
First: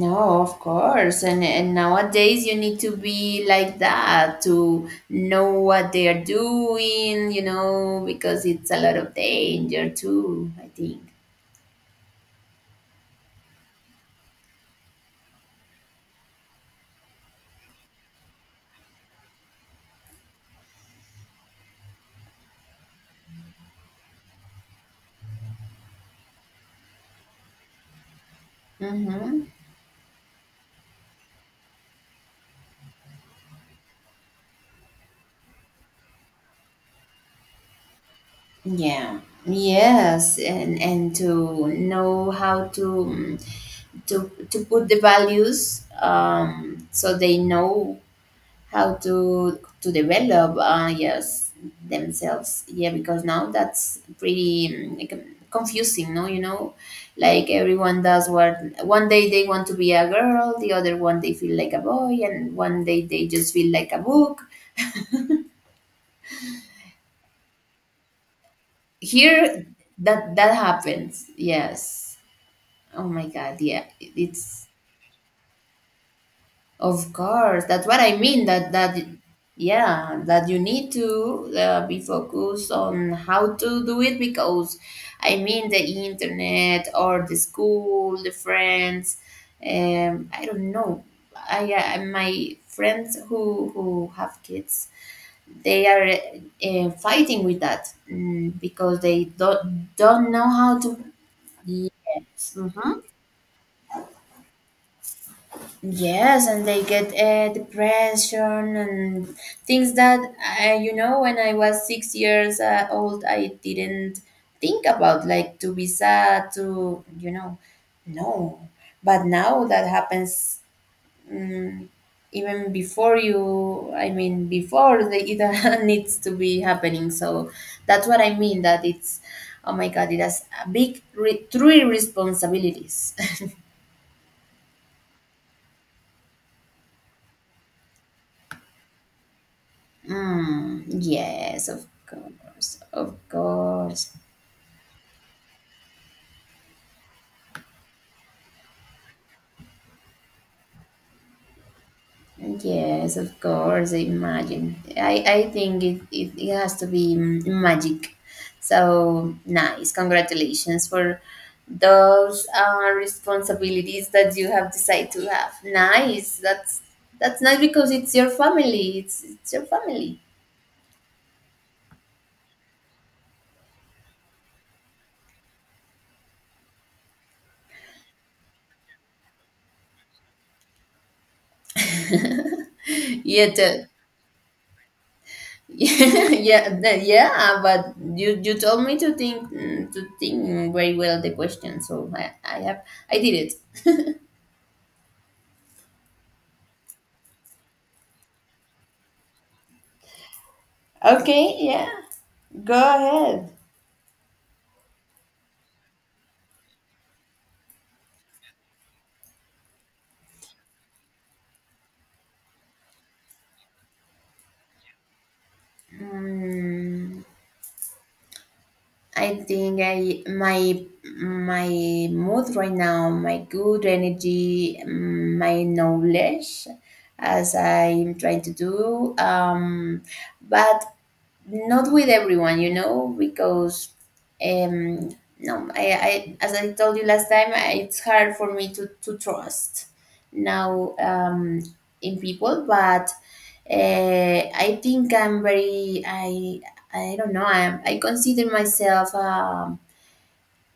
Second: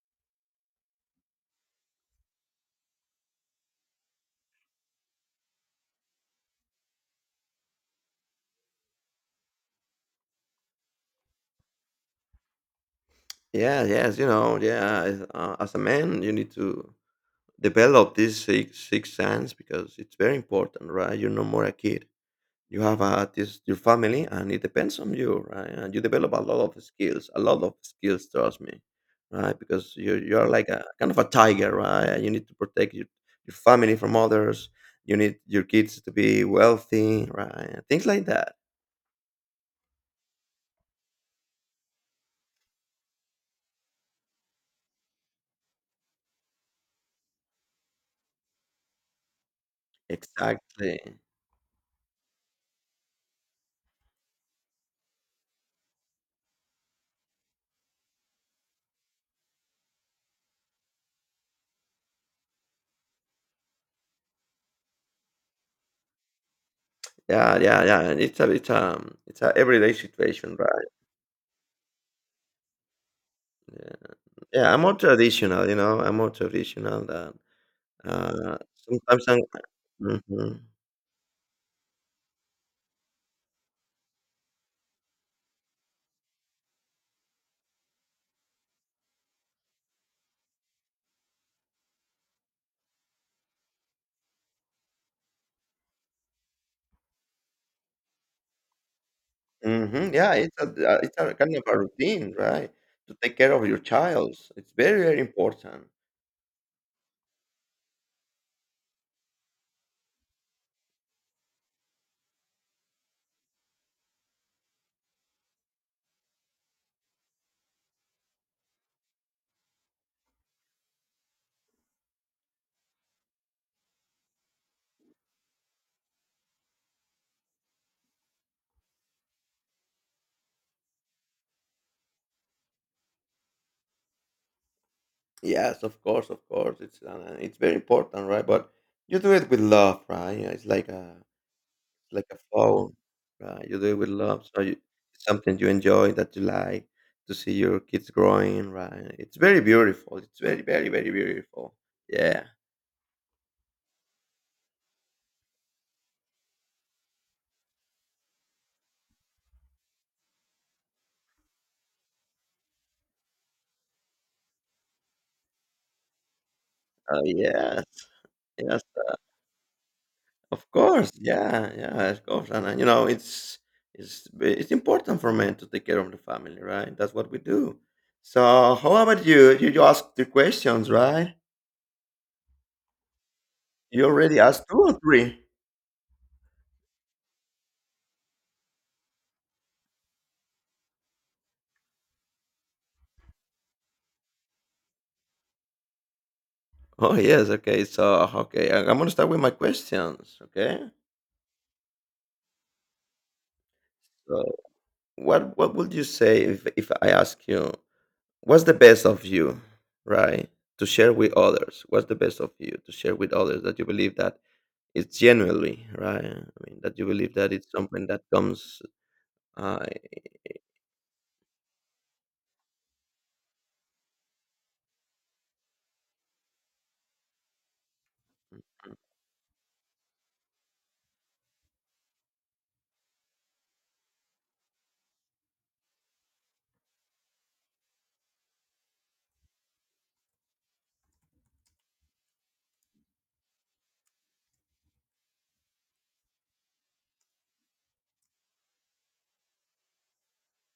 B: No, of course. And nowadays you need to be like that to know what they are doing, you know, because it's a lot of danger too, I think.
A: Yeah, yes, you know, yeah. As a man, you need to develop these six sense, because it's very important, right? You're no more a kid. You have this your family, and it depends on you, right? And you develop a lot of skills, a lot of skills. Trust me,
B: Mm-hmm.
A: right? Because you are like a kind of a tiger, right? And you need to protect your family from others. You need your kids to be wealthy, right? Things like that.
B: Yeah. Yes, and to know how to put the values so they know how to develop
A: Exactly.
B: yes themselves, yeah, because now that's pretty mm, like, confusing, no, you know, like everyone does what one day they want to be a girl, the other one they feel like a boy, and one day they just feel like a book
A: Yeah. And it's a it's a
B: here.
A: everyday
B: That that
A: situation, right?
B: happens, yes. Oh my god, yeah,
A: Yeah,
B: it's
A: yeah, I'm more traditional, you know. I'm more traditional
B: of
A: than
B: course, that's what I mean.
A: Uh,
B: That that
A: sometimes I'm
B: Yeah, that you
A: mhm,
B: need to be focused on how to do it, because I mean the internet, or the school, the friends. I don't know. I, my friends who have kids, they are fighting with that, mm, because they
A: mhm,
B: don't
A: yeah,
B: know how to.
A: it's a kind of a routine,
B: Yes.
A: right?
B: Mhm.
A: To take care of your child, it's very, very important.
B: Yes, and they get depression and things that you know. When I was 6 years old, I didn't think about, like, to be sad, to you know, no. But now that happens, um, even before you. I mean, before the, it needs to be happening. So that's what I mean. That it's oh my god, it has a big three responsibilities.
A: Yes, of course, of course. It's very important, right? But you do it with love, right? Yeah, it's
B: Mm,
A: like a
B: yes, of
A: it's like a
B: course,
A: phone,
B: of
A: right? You do it with
B: course.
A: love, so you, it's something you enjoy, that you like to see your kids growing, right? It's very beautiful. It's very, very, very beautiful. Yeah.
B: Yes, of course. Imagine. I think it has to be mm, magic. So nice. Congratulations for those responsibilities that you have decided to have. Nice. That's nice,
A: Yes.
B: because it's your
A: Yes.
B: family. It's your family.
A: Of course, yeah, yeah, of course. And you know, it's it's important for men to take care of the family, right? That's what we do. So, how about you? You asked the questions, right?
B: Yeah.
A: You already asked two or three.
B: Yeah, yeah, yeah, but you told me to think, mm, to think very well the question, so, I have I did it.
A: Oh yes, okay. So okay, I'm gonna start with my questions. Okay.
B: Okay, yeah, go ahead.
A: So what would you say if I ask you what's the best of you, right? To share with others. What's the best of you to share with others, that you believe that it's genuinely right. I mean, that you believe that it's something that comes.
B: I think
A: Uh,
B: I my my mood right now, my good energy, mm, my knowledge, as I'm trying to do. But not with everyone, you know, because um, no, I, as I told you last time, it's hard for me to trust now in people, but I think I'm very I don't know, I consider myself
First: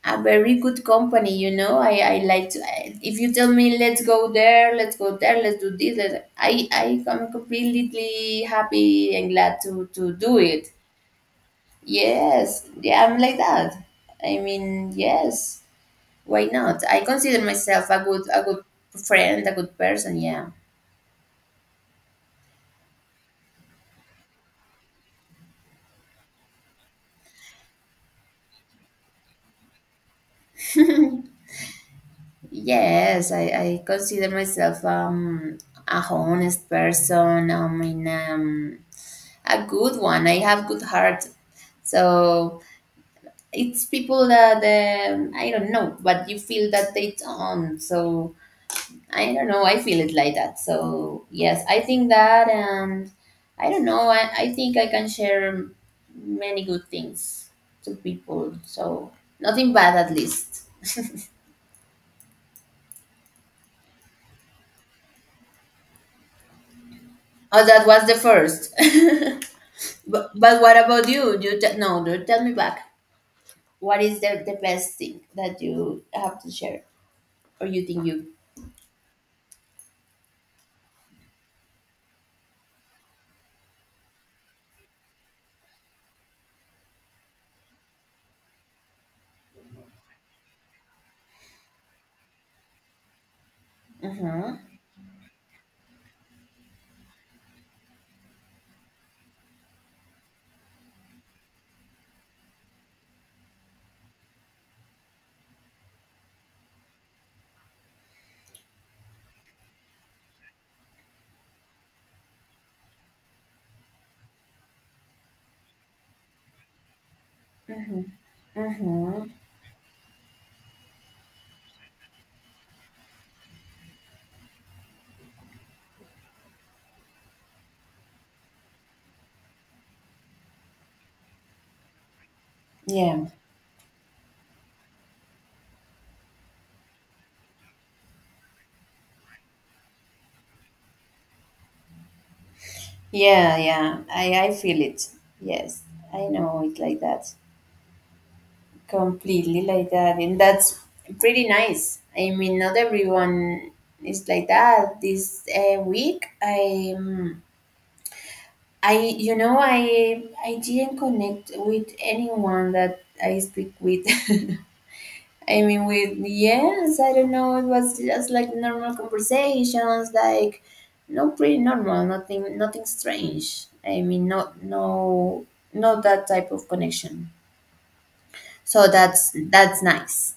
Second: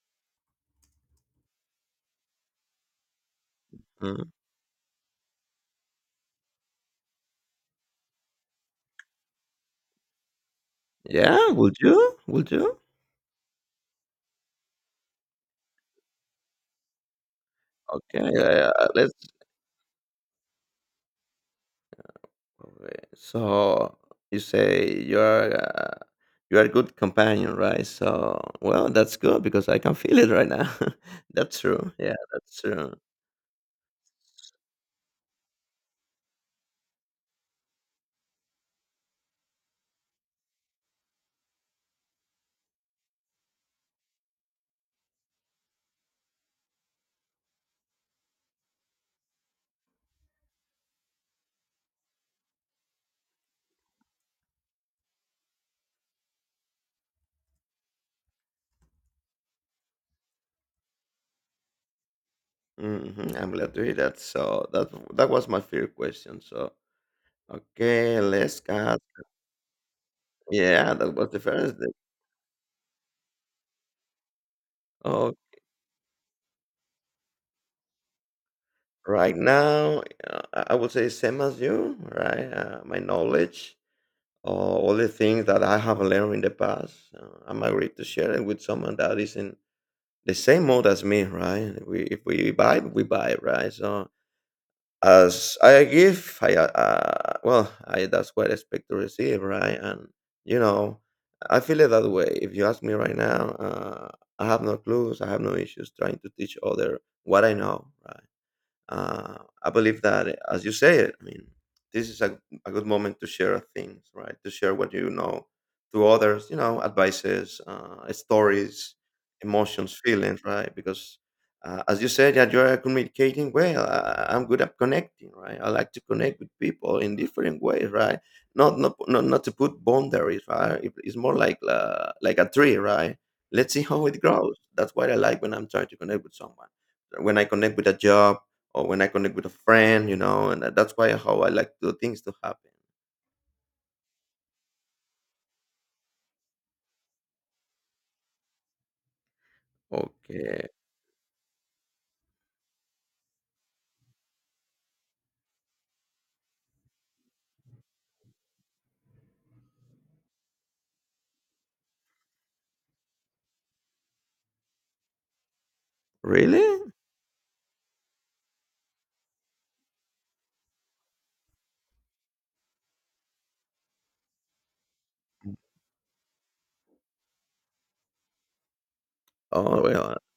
B: a very good company. You know, I like to if you tell me let's go
A: mm.
B: there, let's go there, let's do this. I am completely happy and glad to do it.
A: Yeah, would you? Would
B: Yes,
A: you?
B: yeah, I'm like that. I mean, yes, why not? I consider myself a good
A: Okay,
B: a
A: yeah,
B: good
A: yeah, let's.
B: friend, a good person, yeah.
A: Okay, so you say you are a good companion, right? So well, that's good because I can feel it right now. That's true. Yeah, that's true.
B: Yes, I consider myself a honest person. I mean a good one. I have good heart. So it's people that I don't know, but you feel that they don't. So I don't know. I feel it like that. So yes, I think that, and I don't know. I think I can share many good things to people. So nothing bad, at least.
A: Hmm. I'm glad to hear that. So that that was my fear question. So
B: Oh, that was the
A: okay, let's
B: first.
A: ask.
B: But what
A: Yeah,
B: about
A: that was
B: you?
A: the
B: You
A: first
B: te- no, do tell me back. What is the best thing
A: thing.
B: that you have to share, or you think you?
A: Right now, I would say same as you, right? My knowledge, or all the things that I have learned in the past, I'm agreed to share it with someone that is in the same mode as me, right? We, if we vibe, we vibe, right? So
B: Mhm.
A: as I give, I well, I that's what I expect to receive, right? And you know, I feel it that way. If you ask me right now, uh, I have no clues, I have no issues trying to teach other what I know, right? Uh, I believe that, eh, as you said, I mean, this is a good moment to share things, right? To share what you know to others, you know, advices,
B: Mhm.
A: stories,
B: Mm-hmm.
A: emotions, feelings, right? Because, as you said, that you're communicating well. I'm good at connecting, right? I like to connect with people in different ways, right? Not to put boundaries, right? It's more like a tree, right?
B: Yeah.
A: Let's see how it grows. That's what I like when I'm trying to connect with someone. When I connect with a job, or when I connect with a friend, you know, and that's why how I like the things to happen.
B: Yeah, yeah. I feel it. Yes. I know it like that. Completely like that, and
A: Okay,
B: that's pretty nice. I mean, not everyone is like that. This week, I, I, I didn't connect with anyone that I speak with. I mean, with
A: really?
B: yes, I don't know, it was just like normal conversations, like no, pretty normal, nothing strange. I mean, not no, not that type of connection. So that's
A: Oh well,
B: nice.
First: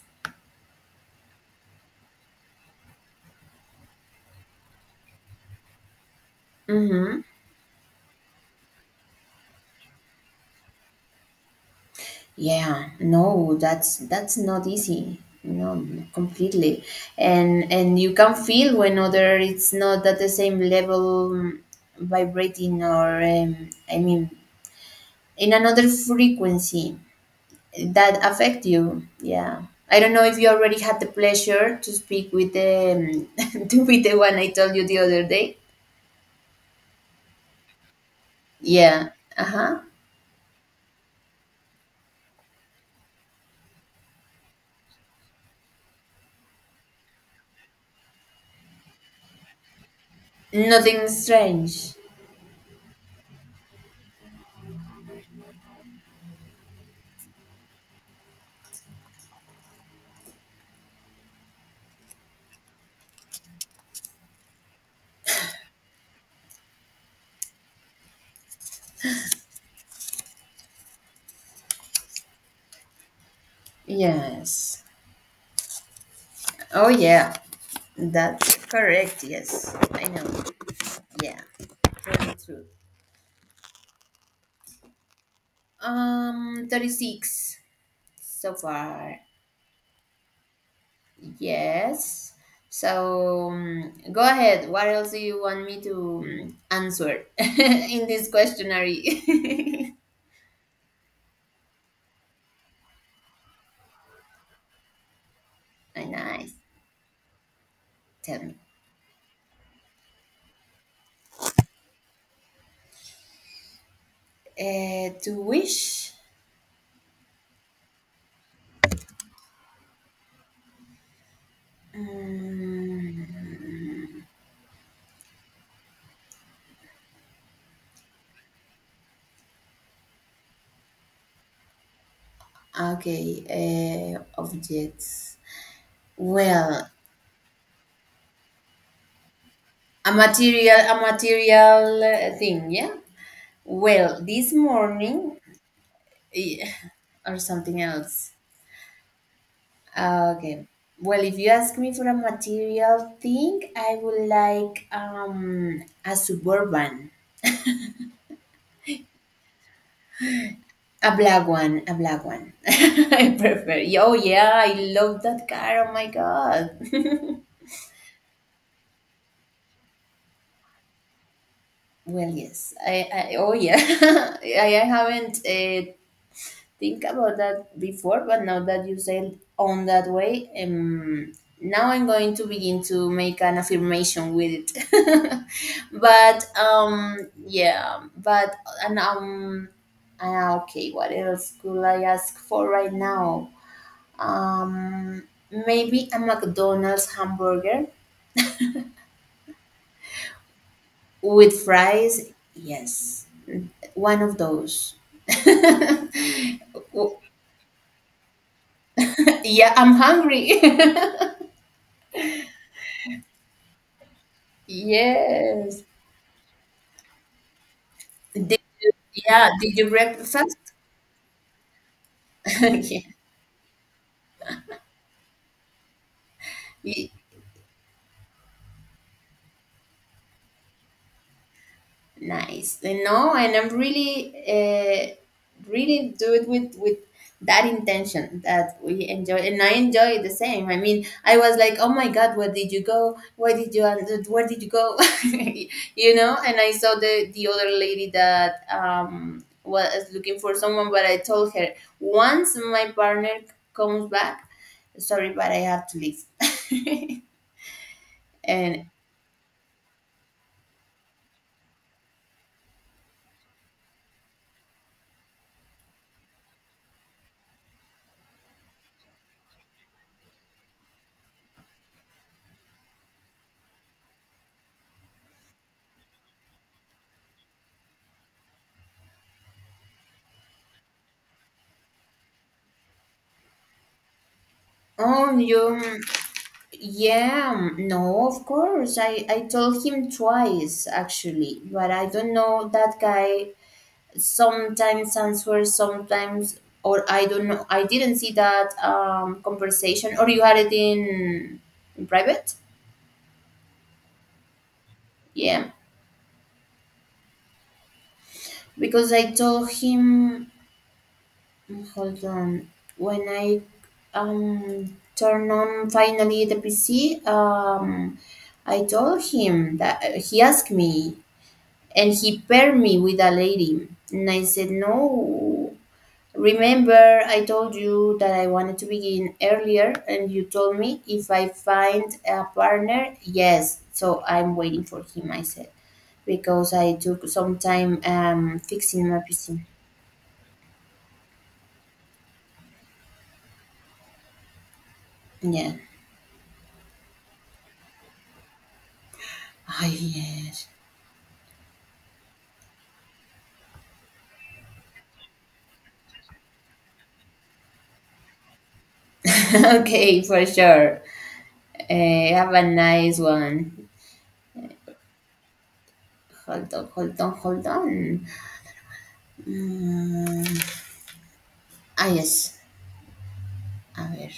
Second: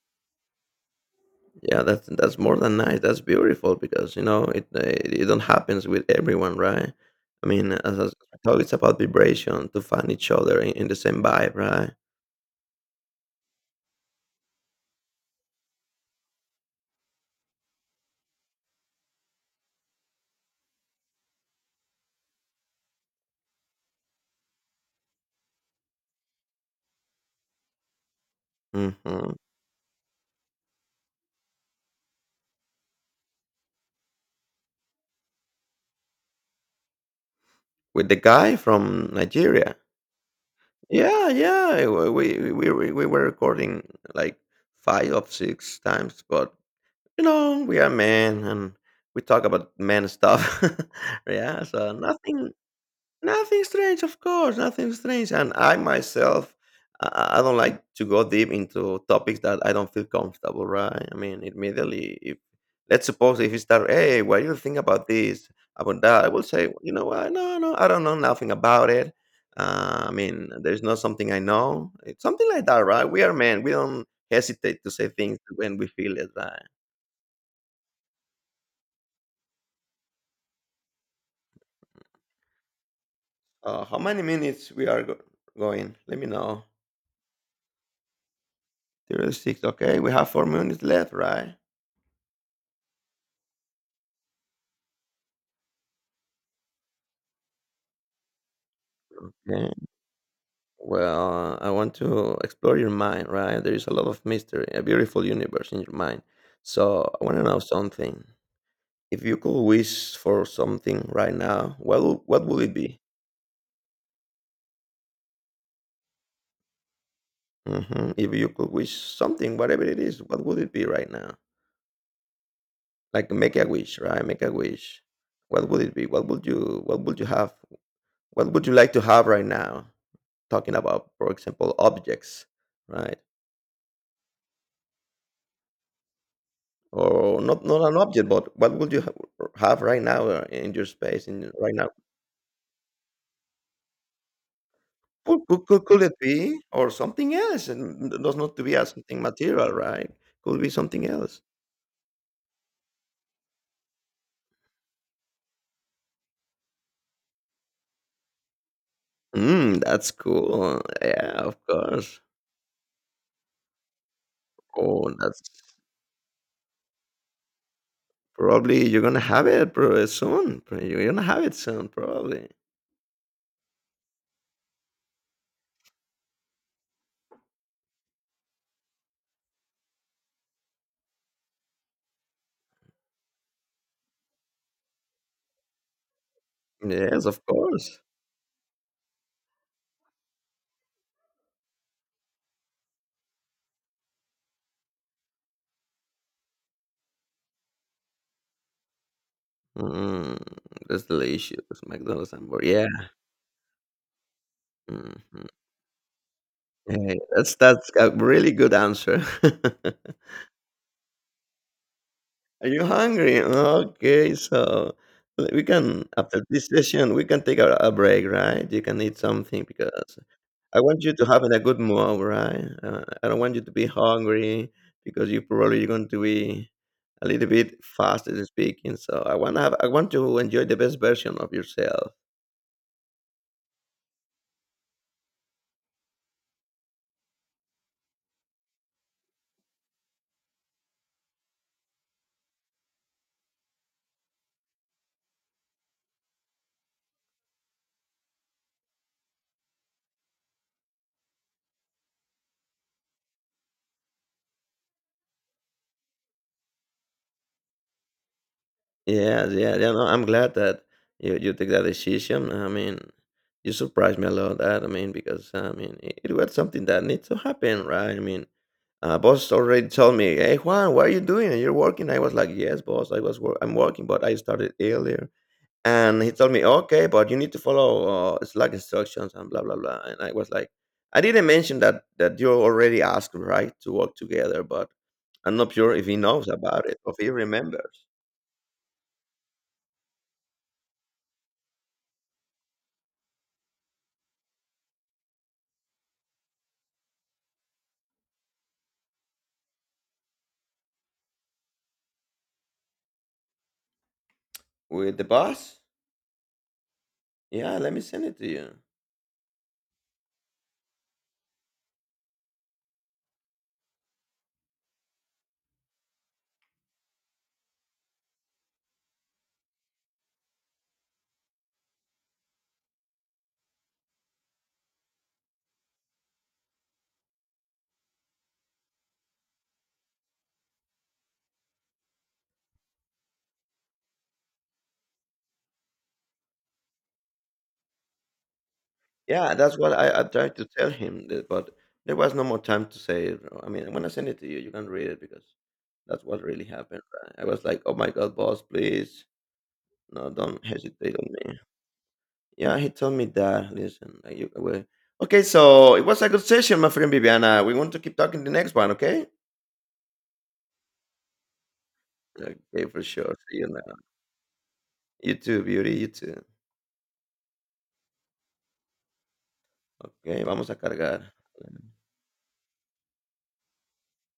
A: yeah, that's more than nice. That's beautiful, because you know, it it it don't happens with everyone, right?
B: Mhm.
A: I mean, as I talk, it's about vibration to find each other in the same vibe, right?
B: Yeah, no, that's not easy. No, completely. And you can feel when other it's not at the same level, vibrating, or I mean, in another frequency that affect you.
A: Hmm.
B: Yeah. I don't know if you already had the pleasure to speak with the to be the one I told you the other day.
A: With the guy from
B: Yeah.
A: Nigeria.
B: Uh-huh.
A: Yeah, yeah. We were recording like five or six times, but you know, we are men and we talk about men stuff.
B: Nothing
A: Yeah, so
B: strange.
A: nothing, nothing strange, of course, nothing strange. And I myself, I don't like to go deep into topics that I don't feel comfortable, right? I mean, immediately, if let's suppose if you start, hey, what do you think about this, about that? I will say, you know what? No, no, I don't know nothing about it. I mean, there's not something I know. It's something like that, right? We are men. We don't hesitate
B: Yes.
A: to say things when we feel it, right?
B: Oh yeah. That's correct. Yes, I know. Yeah, very true.
A: How many minutes we are going? Let me know.
B: 36 so far.
A: 36. Okay, we have 4 minutes left, right?
B: Yes. So go ahead. What else do you want me to answer in this questionnaire?
A: Yeah. Well, I want to explore your mind, right? There is a lot of mystery, a beautiful universe in your
B: Ah,
A: mind.
B: nice.
A: So I want to know something.
B: Tell me.
A: If you could wish for something right now, what what would it be?
B: To wish.
A: Hmm. If you could wish something, whatever it is, what would it be right now? Like make a
B: Mm,
A: wish, right? Make a wish. What would it be? What would you have? What would you like to have right now? Talking about, for example, objects, right?
B: okay. Objects. Well,
A: Or not an object, but what would you have right now in your
B: a
A: space? In right
B: material
A: now,
B: thing. Yeah. Well, this morning
A: could it be,
B: eh,
A: or something
B: or
A: else?
B: something
A: And it
B: else.
A: does not to be as something material, right?
B: Ah, okay.
A: Could be something
B: Well, if
A: else.
B: you ask me for a material thing, I would like a suburban,
A: Mm, that's cool.
B: a
A: Yeah,
B: black
A: of
B: one, a
A: course.
B: black one. I prefer. Oh yeah, I
A: Oh,
B: love
A: that's
B: that car. Oh my god.
A: probably you're gonna have it soon. You're gonna have it soon,
B: Well,
A: probably.
B: yes. I oh yeah. I haven't think about that before, but now that you said on that way, now I'm going to begin to make an affirmation with it. but
A: Yes, of course.
B: yeah, but and okay, what else could I ask for right now? Um, maybe a McDonald's hamburger
A: Mm, that's delicious.
B: with
A: McDonald's
B: fries.
A: hamburger. Yeah.
B: Yes, one of those.
A: Hmm.
B: yeah,
A: Hey, that's a really good answer.
B: I'm hungry.
A: Are you hungry? Okay, so we can after this session we can take a break,
B: Yes.
A: right? You can eat
B: Yeah,
A: something
B: did you
A: because
B: breakfast?
A: I want you to have a good mood, right?
B: yeah.
A: I don't want you to be hungry because you probably going to be
B: Y-
A: a little bit fast as speaking. So I want to have I want to enjoy the best version of yourself.
B: Nice. And no, and I'm really, really do it with that intention that we enjoy, and I enjoy the same. I mean, I was like, oh my god, where did you go? Where did you? Where did you go? you know. And I saw the other lady that was looking for someone, but I told her once my partner comes back, sorry, but I have to leave. and
A: Yeah, yeah, yeah. No, I'm glad that you take that decision. I mean, you surprised me a lot. That I mean, because I mean, it was something that needs to happen, right? I mean, boss already told me, "Hey, Juan, what are you doing? You're working." I was like, "Yes, boss. I was work. I'm working, but I started earlier." And he told me, "Okay, but you need to follow Slack instructions and blah blah blah." And I was like, "I didn't mention that that you're already asked, right, to work together, but
B: oh,
A: I'm not sure
B: you.
A: if he knows about it or if he
B: Yeah,
A: remembers
B: no, of course. I told him twice actually, but I don't know, that guy sometimes answers, sometimes, or I don't know. I didn't see that conversation, or you had it in private?
A: with the
B: Yeah.
A: boss." Yeah, let me send it to you.
B: Because I told him, hold on. When I turn on finally the PC, I told him that he asked me and he paired me with a lady. And I said, no, remember, I told you that I wanted to begin earlier, and you told me if I find a partner, yes. So I'm waiting for him, I said, because I took some time fixing my
A: Yeah,
B: PC.
A: that's what I tried to tell him, that, but there was no more time to say it. I mean, when I send it to you, you can read it because
B: Yeah.
A: that's what really happened, right? I was like, oh my God, boss, please.
B: Oh,
A: No, don't
B: yes.
A: hesitate on me. Yeah, he told me that. Listen, like you, okay, so it was a good session, my friend Viviana. We want to keep talking the next one, okay?
B: okay, for sure. Have a
A: Okay, for
B: nice
A: sure. See you
B: one.
A: now. You too, beauty. You too.
B: Hold on, hold on, hold on.
A: Okay,
B: Mm,
A: vamos a cargar.
B: ah, yes. A ver.